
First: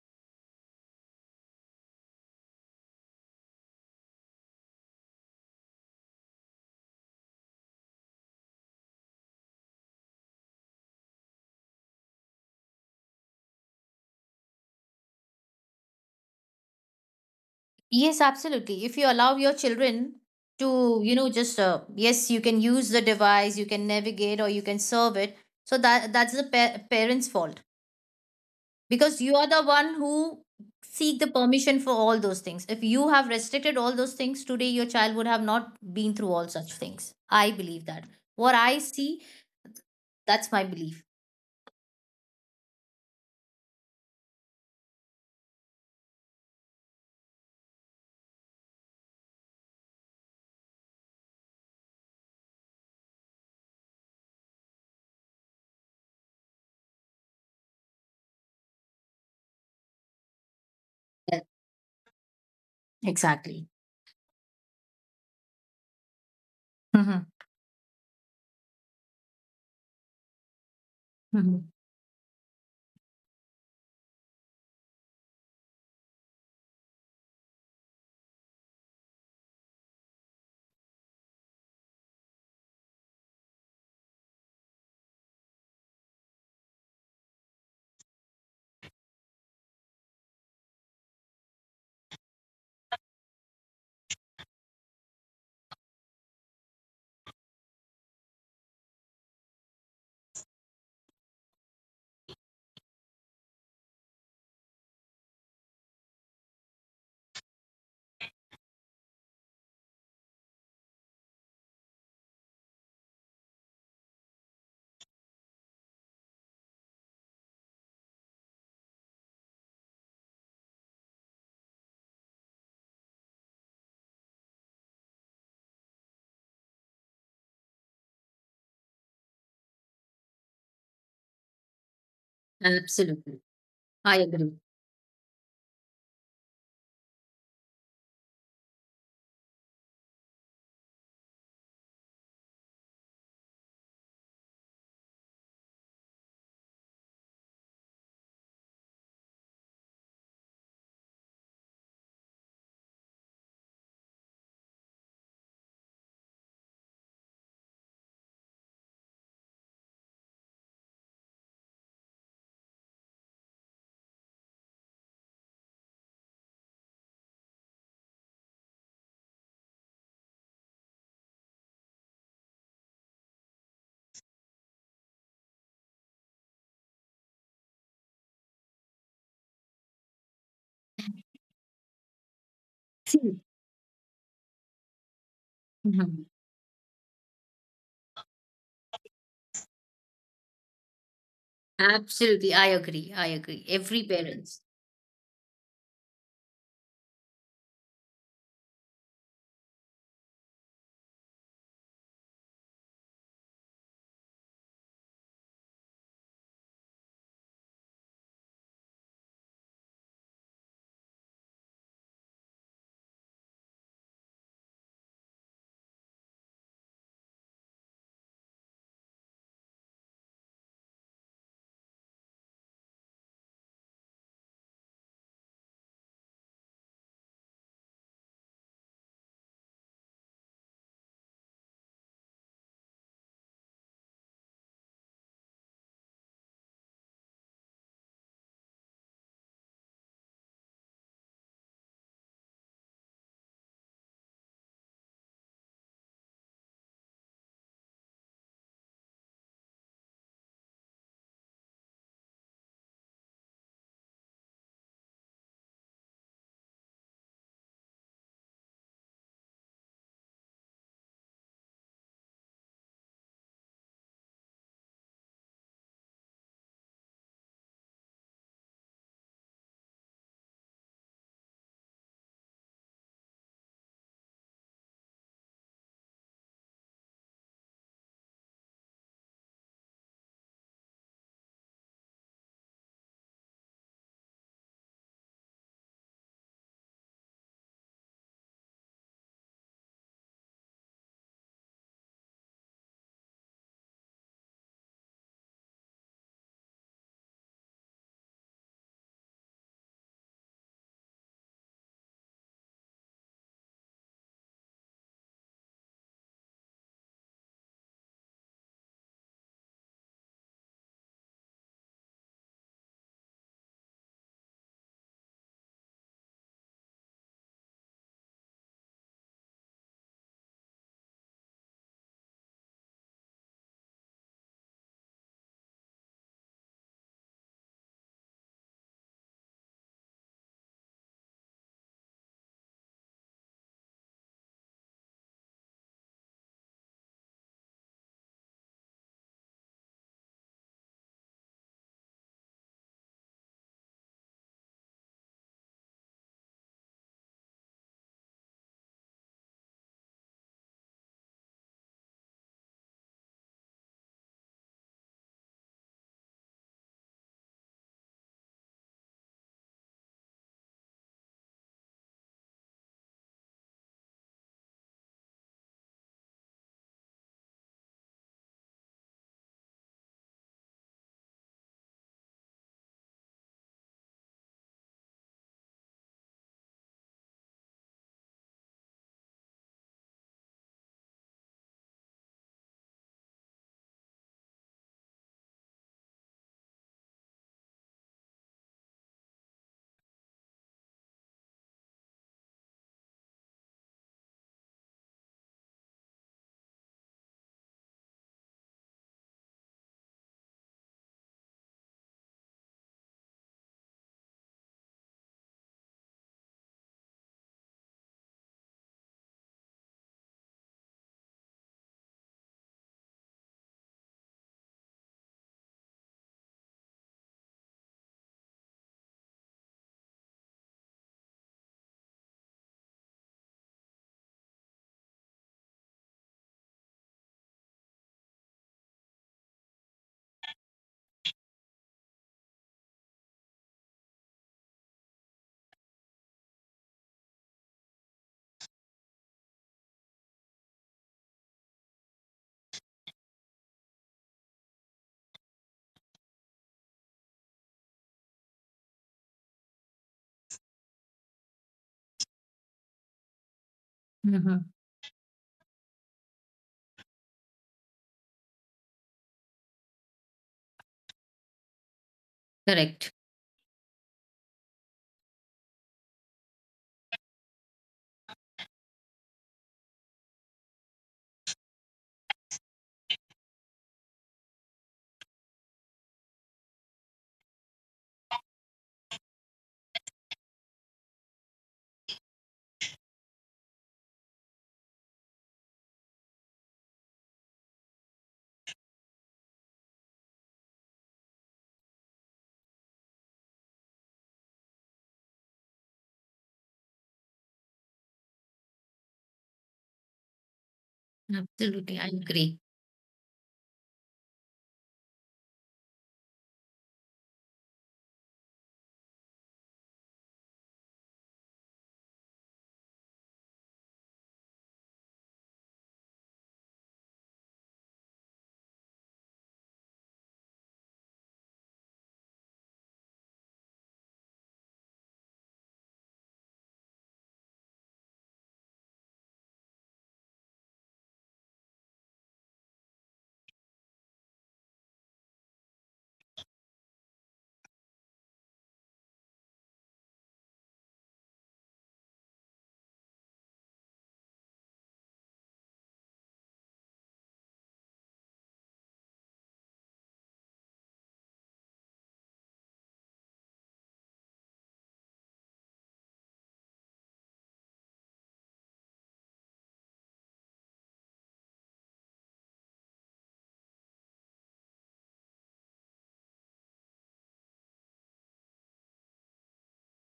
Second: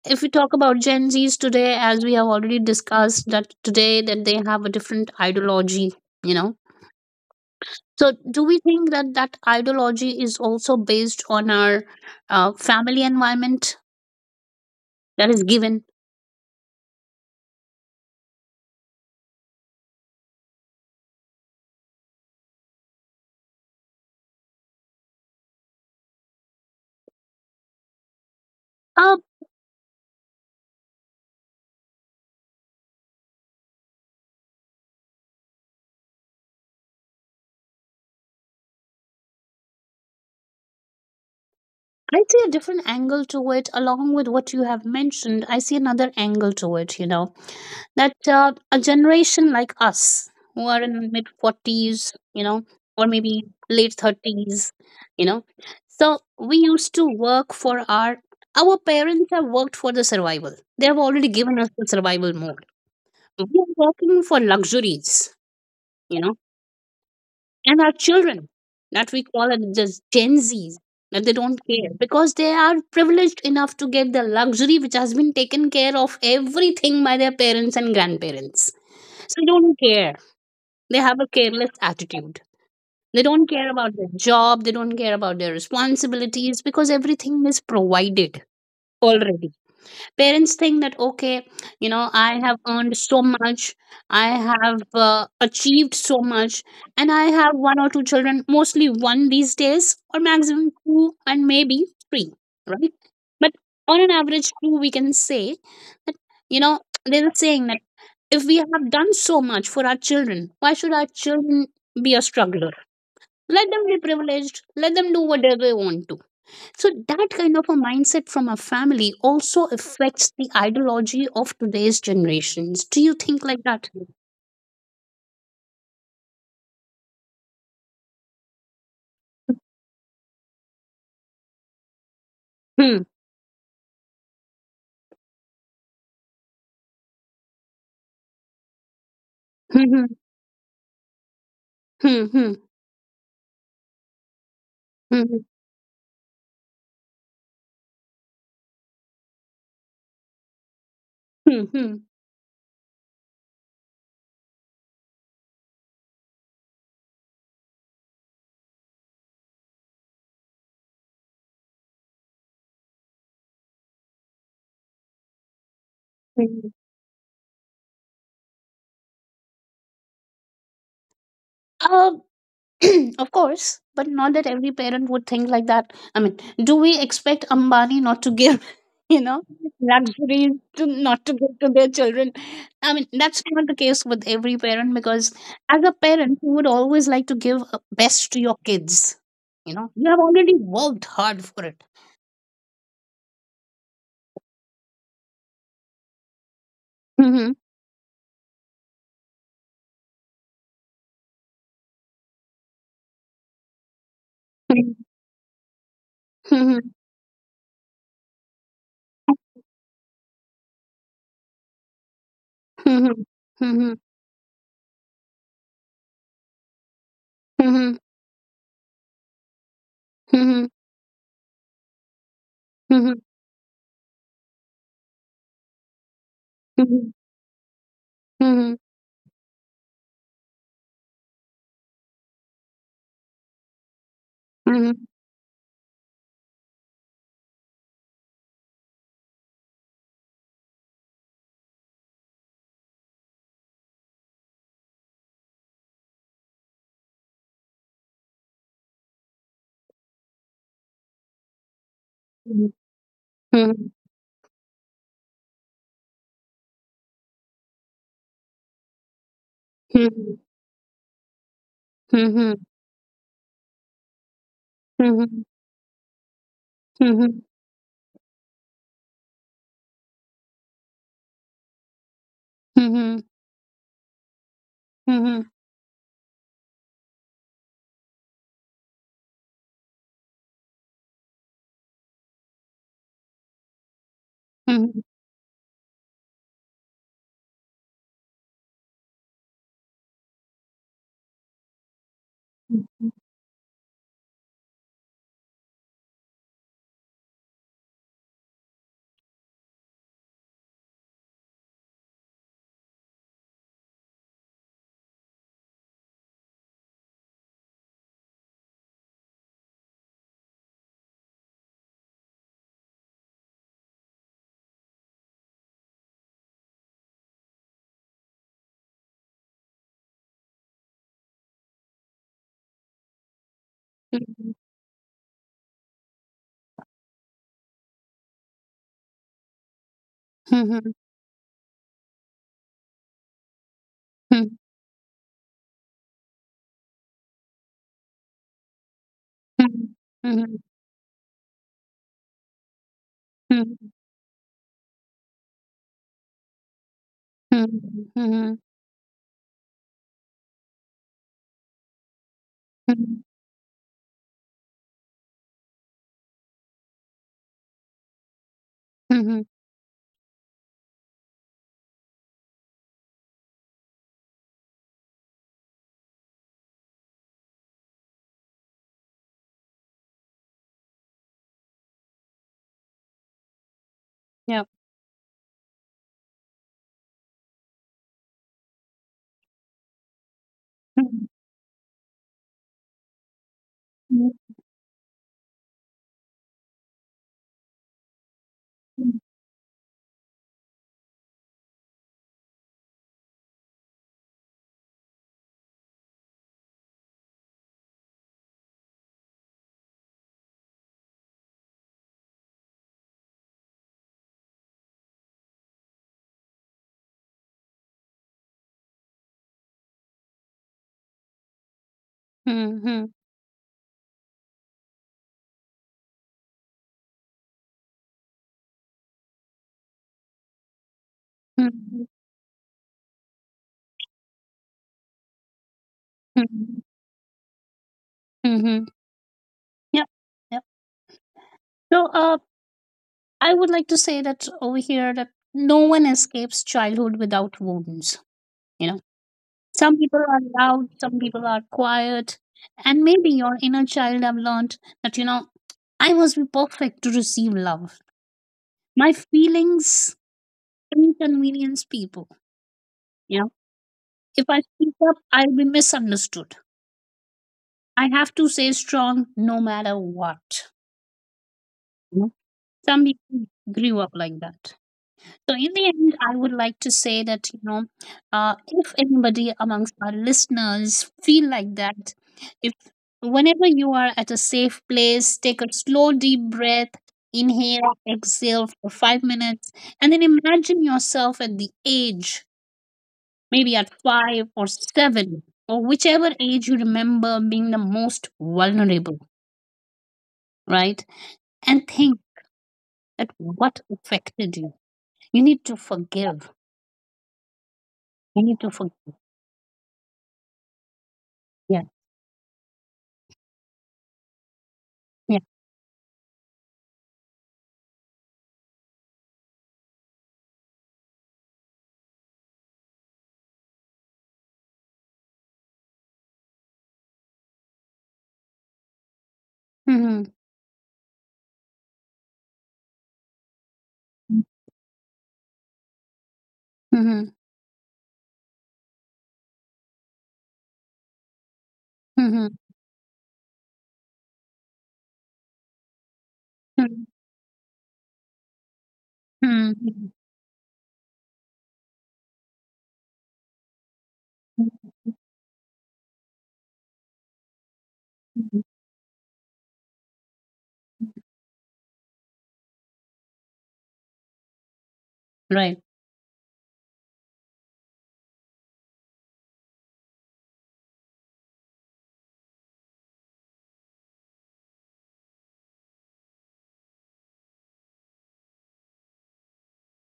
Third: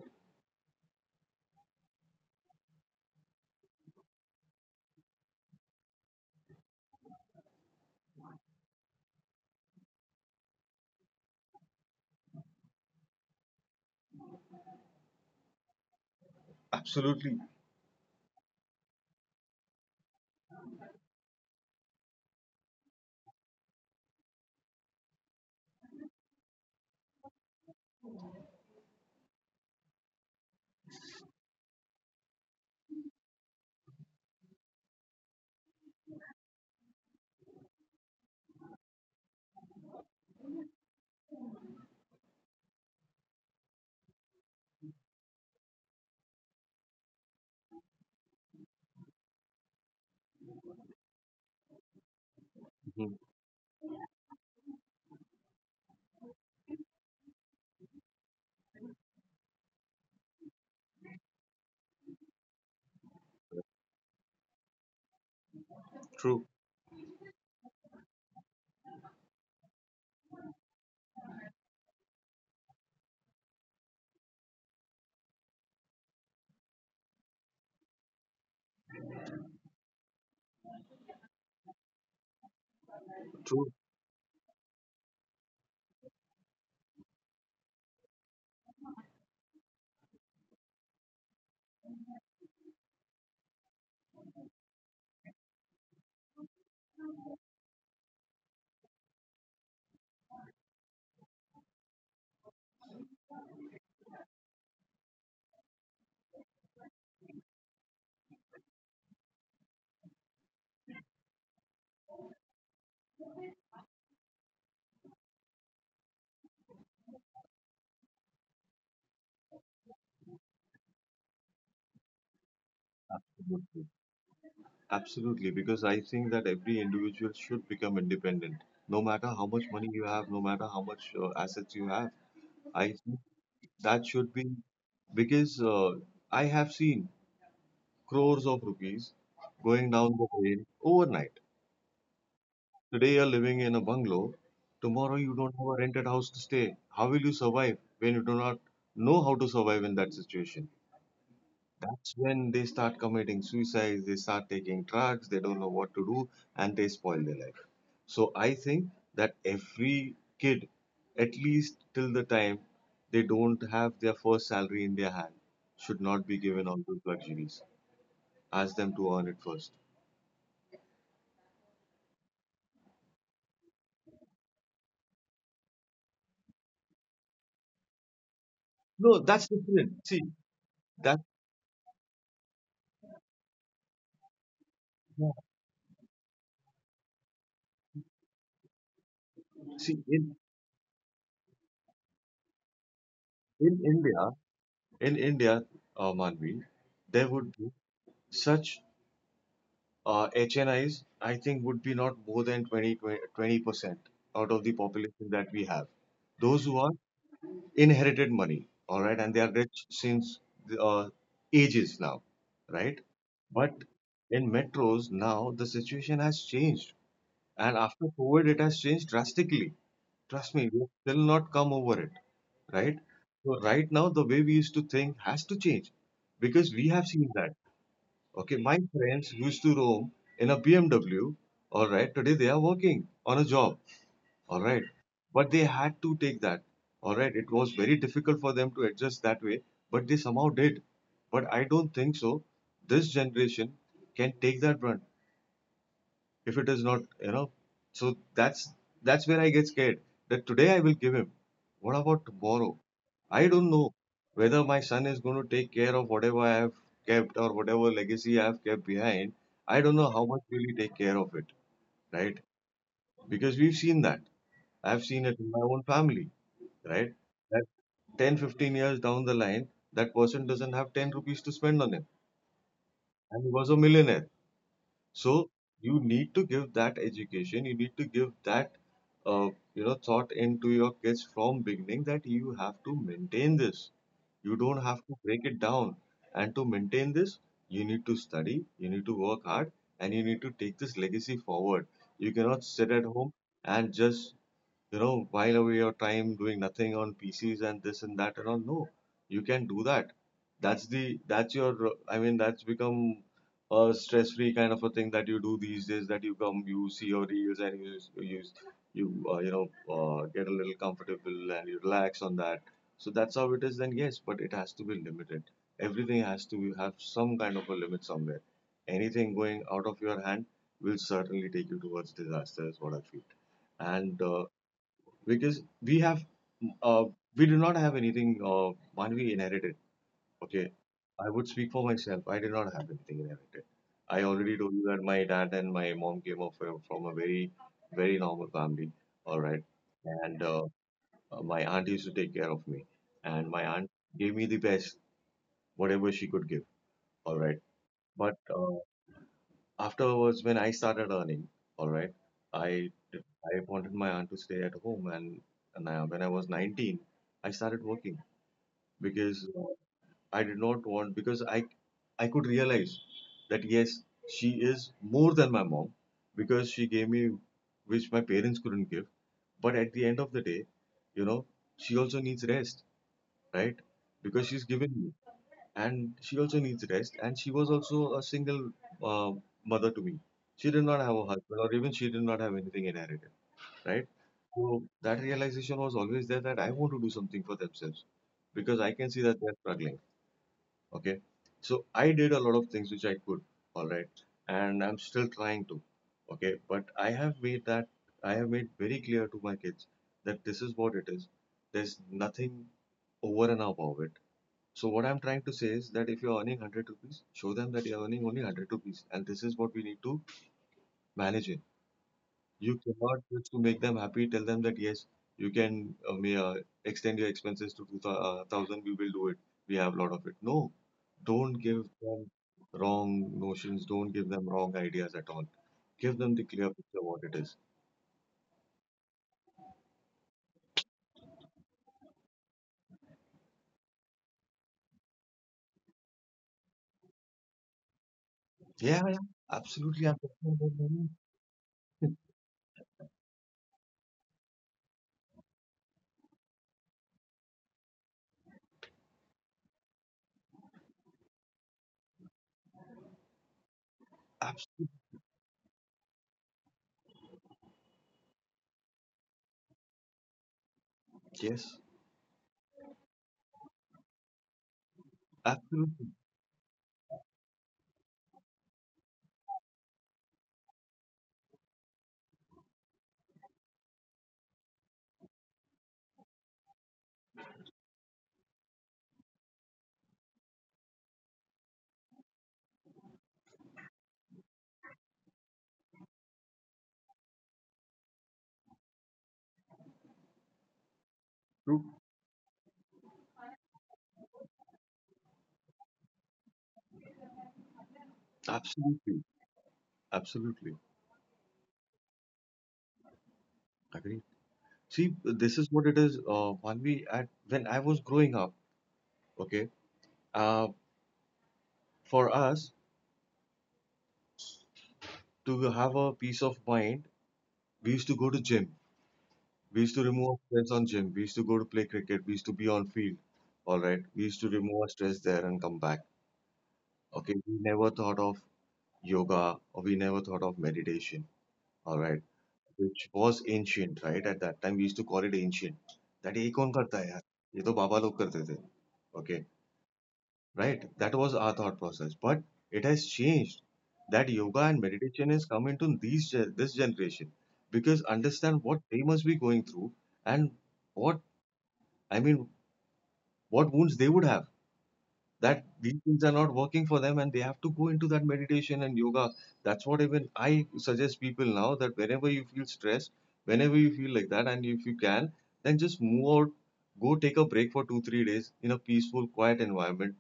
A: if we talk about Gen Zs today, as we have already discussed, that today that they have a different ideology, you know. So, do we think that that ideology is also based on our family environment that is given?
C: absolutely.
B: Yes, absolutely. If you allow your children to, you know, just, yes, you can use the device, you can navigate or you can serve it. So that that's the parents' fault,
A: Uh,
B: because you are the one who seek the permission for all those things. If you have restricted all those things, today your child would have not been through all such things. I believe that, what I see, that's my belief.
A: I see a different angle to it along with what you have mentioned. I see another angle to it, you know, that a generation like us who are in mid 40s, you know, or
C: Mhm.
A: maybe late 30s, you know. So we used to work for our parents have worked for the survival. They have already
B: Yeah,
A: given us the survival mode. We are
B: exactly.
A: working for luxuries, you know,
C: True.
B: Mhm,
A: and our children that we call it just Gen Zs, that they don't
B: mhm.
A: care because they are privileged enough to get the luxury which has been taken care of everything by their parents and grandparents. So they don't care. They have a careless attitude. They don't care
C: True.
A: about their job. They don't care about their responsibilities because everything is provided already. Parents think that, okay, you know, I have earned so much, I have achieved so much, and I have one or two children, mostly one these days, or maximum two, and maybe three, right? But on an average two, we can say that, you know, there's a saying that if we have done so much for our children, why should our children be a struggler? Let them be privileged, let them do whatever they want to. So that kind of a mindset from a family also affects the ideology of today's generations. Do you think like
C: Absolutely.
A: that?
C: Absolutely, because I think that every individual should become independent, no matter how much money you have, no matter how much assets you have. I
A: Hmm.
C: think
B: Absolutely,
C: that
B: I
C: should be,
B: agree.
C: because I have seen crores of rupees going
A: Hmm.
C: down the drain overnight.
A: Hmm. Hmm.
C: Today you're living in a bungalow, tomorrow you
A: Hmm.
C: don't have a rented house to stay. How will you survive when you do not know how to survive in that situation?
A: Hmm. Hmm.
C: That's when they start committing suicides, they start taking drugs, they don't know what to do, and they spoil their life. So I think that every kid, at least till the time they don't have their first salary in their hand, should not be given
A: Hmm.
C: all those luxuries. Ask them to earn it first.
A: Uh, of course, but not that every parent would think like that. I mean, do we expect Ambani not to give, you
C: No,
A: know,
C: that's different. See,
A: luxuries, to
C: that
A: not to give to their children? I mean, that's
B: See.
A: not the case with every parent, because as a
B: Mhm.
A: parent you would always like to give best to your kids, you know,
C: see
A: you have
C: in
A: already worked hard for it.
B: Absolutely, I agree. I agree.
C: in
B: Every
C: India,
B: parents.
C: in India, Manvi, there would
A: Mhm.
C: be such HNIs, I think, would be not more than 20, 20% out of the population that we have. Those who
A: Mhm.
C: are inherited money, all right, and they are rich since the, uh, ages now, right?
A: Mhm.
C: But
A: Mhm.
C: in metros now, the situation has changed, and
A: Mhm.
C: after COVID, it has changed drastically. Trust me, we've still not come over it, right?
A: Mhm.
C: So right now, the way we used to think has to change because we have
A: Mhm.
C: seen that. Okay,
A: Mhm.
C: my friends used to roam in a BMW. All right, today they are working on a job. All right,
A: Mhm.
C: but they had to take that. All right, it was very difficult for them to adjust that way, but they somehow did. But I don't think so. This generation can take that brunt if it is not, so that's that's where I get scared. That today I will give him, what about tomorrow? I don't know
A: Mhm.
C: whether my son is going to take care of whatever I have kept, or whatever legacy I have kept behind. I don't know how
A: Mhm.
C: much will he take care of it, right?
A: Mhm.
C: Because we've seen that. I've seen it
A: Mhm.
C: in my own family, right?
A: Mhm.
C: That 10 15 years down the line, that person doesn't have 10 rupees to spend on him,
A: Mhm.
C: and he was a millionaire.
A: Mhm.
C: So you need to give that education, you need to give that you know thought into your kids from beginning, that you have to maintain this. You don't
A: Mhm.
C: have to break it down. And to maintain this, you need to study, you need to work hard, and you need to take this legacy forward. You cannot sit at home and just while away your time doing nothing on PCs and this and that and all. No, you can do that. That's the that's your I mean that's become a stress-free kind of a thing that you do these days. That you come, you see your reels and you you know get a little comfortable and you relax on that. So that's how it is. Then yes, but it has to be limited. Everything has to have some kind of a limit somewhere. Anything going out of your hand will certainly take you towards disaster. Is what I feel.
A: Mhm.
C: And
A: Mhm.
C: because uh, we do not have anything one we inherited.
A: Mhm.
C: Okay,
A: Mhm.
C: I would speak for myself. I did not have anything inherited. I
A: Mhm. Mhm.
C: already told you that my dad and my mom came up from a very, very normal family. All right. And
A: Mhm.
C: my aunt used to take care of me, and my
A: Mhm.
C: aunt gave me the best whatever she could give. All right.
A: Mhm,
C: But
A: mhm,
C: afterwards, when I started earning, all right, I
A: mhm,
C: did- I wanted my aunt to stay at home, and I, when I was 19, I started working
A: mhm.
C: because I did not want because I could realize that yes, she is more than my mom because she gave me which my parents couldn't give. But at the end of the day, you know, she also needs rest, right? Because she's
A: Yep.
C: given me, and she also needs rest, and she was also a single uh, mother to me. She did not have a
A: Mhm,
C: husband, or even she did not have anything inherited, right?
A: mhm,
C: So that realization was always there, that I want to do something for themselves because I can see that they're struggling. Okay, so I did a lot of things which I could, all right, and I'm still trying to. Okay, but I have made very clear to my kids that this is what it is. There's nothing over and above it. So what I'm trying to say is that if you're earning 100 rupees, show them that you're earning only 100 rupees, and this is what we need to manage it. You
A: mhm, mhm,
C: cannot, just to make them happy, tell them that yes, you can extend your expenses to 2000, we will do it. We have a lot of it. No, don't give
A: mhm,
C: them wrong notions, don't give them wrong ideas at all. Give them the clear
A: mhm,
C: picture of what it is.
A: mhm. Yep, yep. So, I would like to say that over here that no one escapes childhood without wounds. You know,
C: Yeah, yeah,
A: some
C: absolutely. I'm
A: people are
C: talking about
A: loud,
C: money.
A: some people are quiet, and maybe your inner child have learned that, you know, I must be perfect to receive love. My feelings inconvenience people. You know, if I
C: Abs-
B: Mhm.
A: speak up, I'll be misunderstood. I have to say strong no matter what.
C: yes,
A: You know. Some
B: Correct.
A: people grew up like that. So in the
C: absolutely.
A: end, I would like to say that, you know, if anybody amongst our listeners feel like that, if whenever you are at a safe place, take a slow deep breath, inhale, exhale for 5 minutes, and then imagine yourself at the age, maybe at five or seven, or whichever age you remember being the most vulnerable, right? And
C: True.
A: think that what affected you. You need to forgive. You need to forgive.
C: Absolutely. Absolutely.
A: Yeah.
B: Absolutely, I agree.
C: Agreed. See,
A: Yeah.
C: this is what it is. Manvi, at when I was growing up, okay, uh, for us to have a peace of mind, we used to go to gym. We used to remove
A: Hmm,
C: our stress on gym. We used to go to play cricket. We used to be on field. All right. We used to remove our stress there and come back.
A: hmm,
C: Okay. We never thought of yoga, or we never thought of meditation. All right.
A: hmm,
C: Which was ancient, right? At that time, we used to call it ancient. That ये कौन करता
A: hmm.
C: है यार? ये तो बाबा लोग करते थे. Okay, right? That was our thought process, but it has changed. That yoga and meditation has come into this generation because understand what they must be going through, and what I mean, what wounds they would have. That
A: Right.
C: these things are not working for them, and they have to go into that meditation and yoga. That's what even I suggest people now, that whenever you feel stressed, whenever you feel like that, and if you can, then just move out, go take a break for 2-3 days in a peaceful, quiet environment.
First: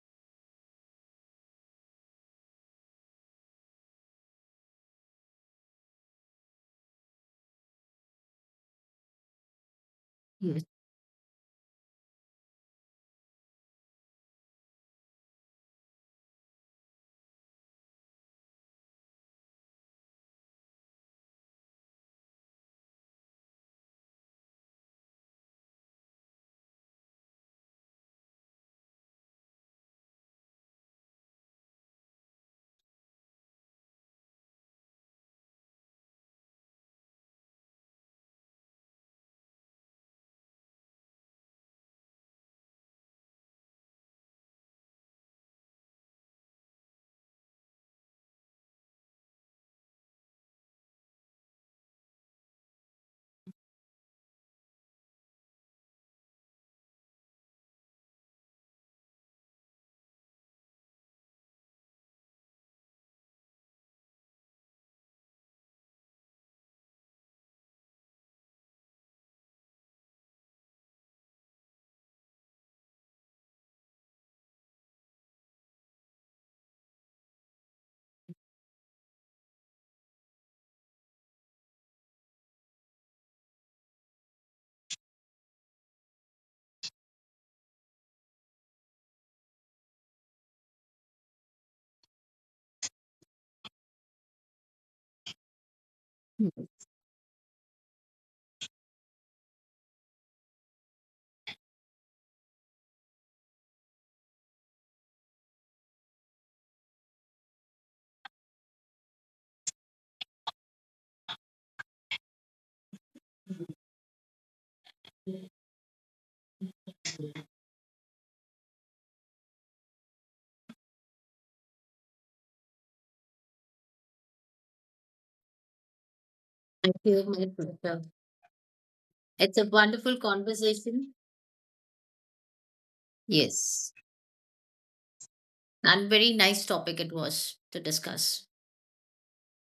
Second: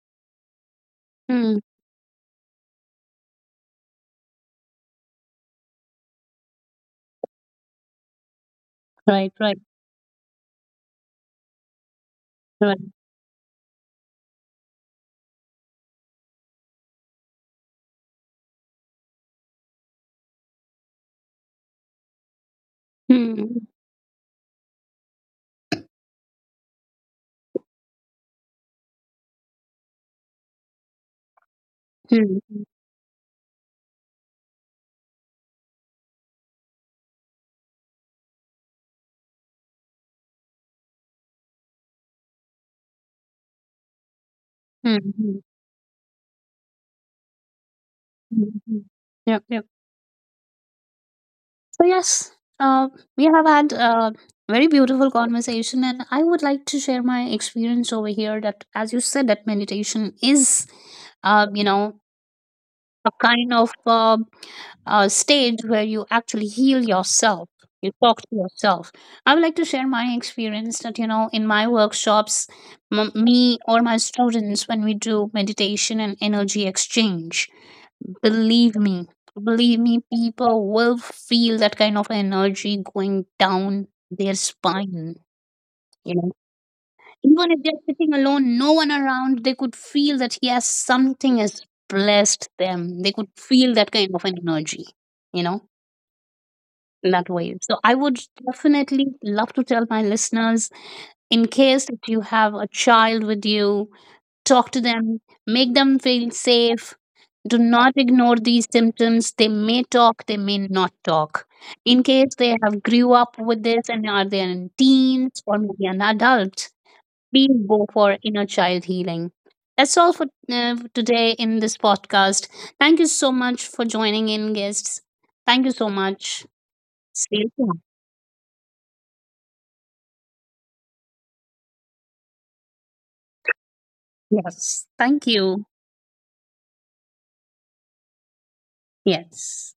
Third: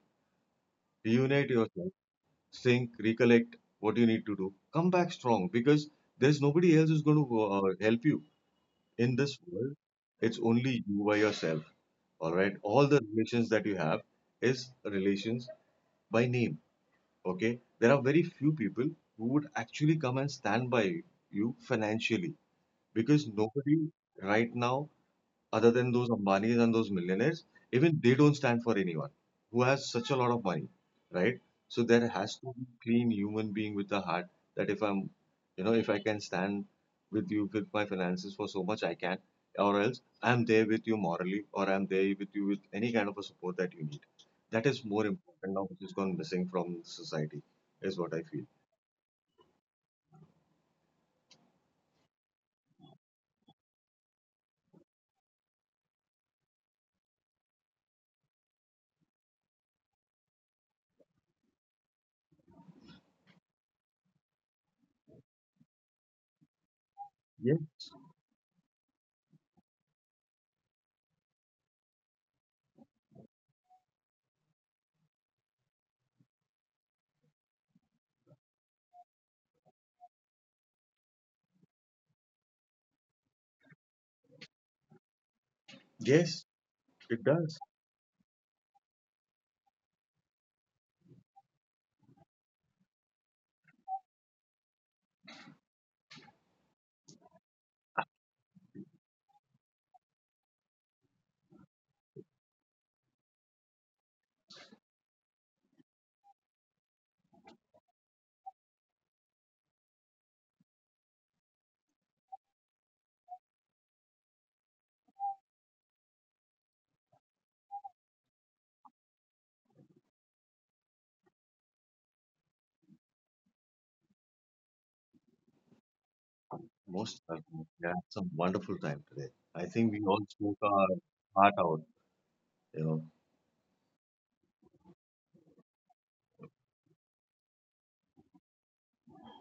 C: Reunite
A: Mm.
C: yourself, think, recollect what you need to do. Come back strong because there's nobody else who's going to help you in
A: Right.
C: this
A: Right.
C: world. It's
B: Yes.
C: only you by yourself. All right. All
A: Right.
C: the relations that you have is relations by name. Okay. There are very few people who would actually come and stand by you financially because
A: Mm.
C: nobody right now other than those Ambanis and those millionaires, even they don't stand for anyone who has such a lot of money, right? So there has to
A: Mm.
C: be clean human being with a heart, that if I'm, you know, if I can stand with you with my finances for so much, I can, or else I'm there with you morally, or I'm there with you with any kind of a support that you need. That is more
A: Mm.
C: important now, which is gone missing from society, is what I feel.
A: Mm. Yep. Yep. So yes, uh, we have had a very beautiful conversation, and I would like to share my experience over here. That, as you said, that meditation is, you know, a kind of stage where you actually heal yourself,
C: Yeah.
A: you talk to yourself. I would like to share my experience that, you know, in my workshops, me or my students, when we do meditation and energy exchange, believe me, believe me, people will feel that kind of energy going down their spine, you know,
C: Yes, it
A: even if
C: does.
A: they're sitting alone, no one around, they could feel that yes, something has blessed them, they could feel that kind of an energy, you know, in that way. So I would definitely love to tell my listeners, in case that you have a child with you, talk to them, make them feel safe. Do not ignore these symptoms. They may talk, they may not talk. In case they have grew up with
B: Mhm.
A: this and are they in teens or maybe an adult, please go for inner child healing. That's all for today in this podcast. Thank you so much for joining in, guests. Thank you so much.
B: I feel
A: See
B: my
A: you
C: Most
A: soon.
C: certainly.
B: pleasure.
C: We had some wonderful time
B: It's
C: today.
B: a
C: I
B: wonderful
C: think we all spoke
B: conversation.
C: our heart out, you know.
B: Yes.
A: Yes. Thank you.
B: And very nice topic it was to discuss.
A: Yes.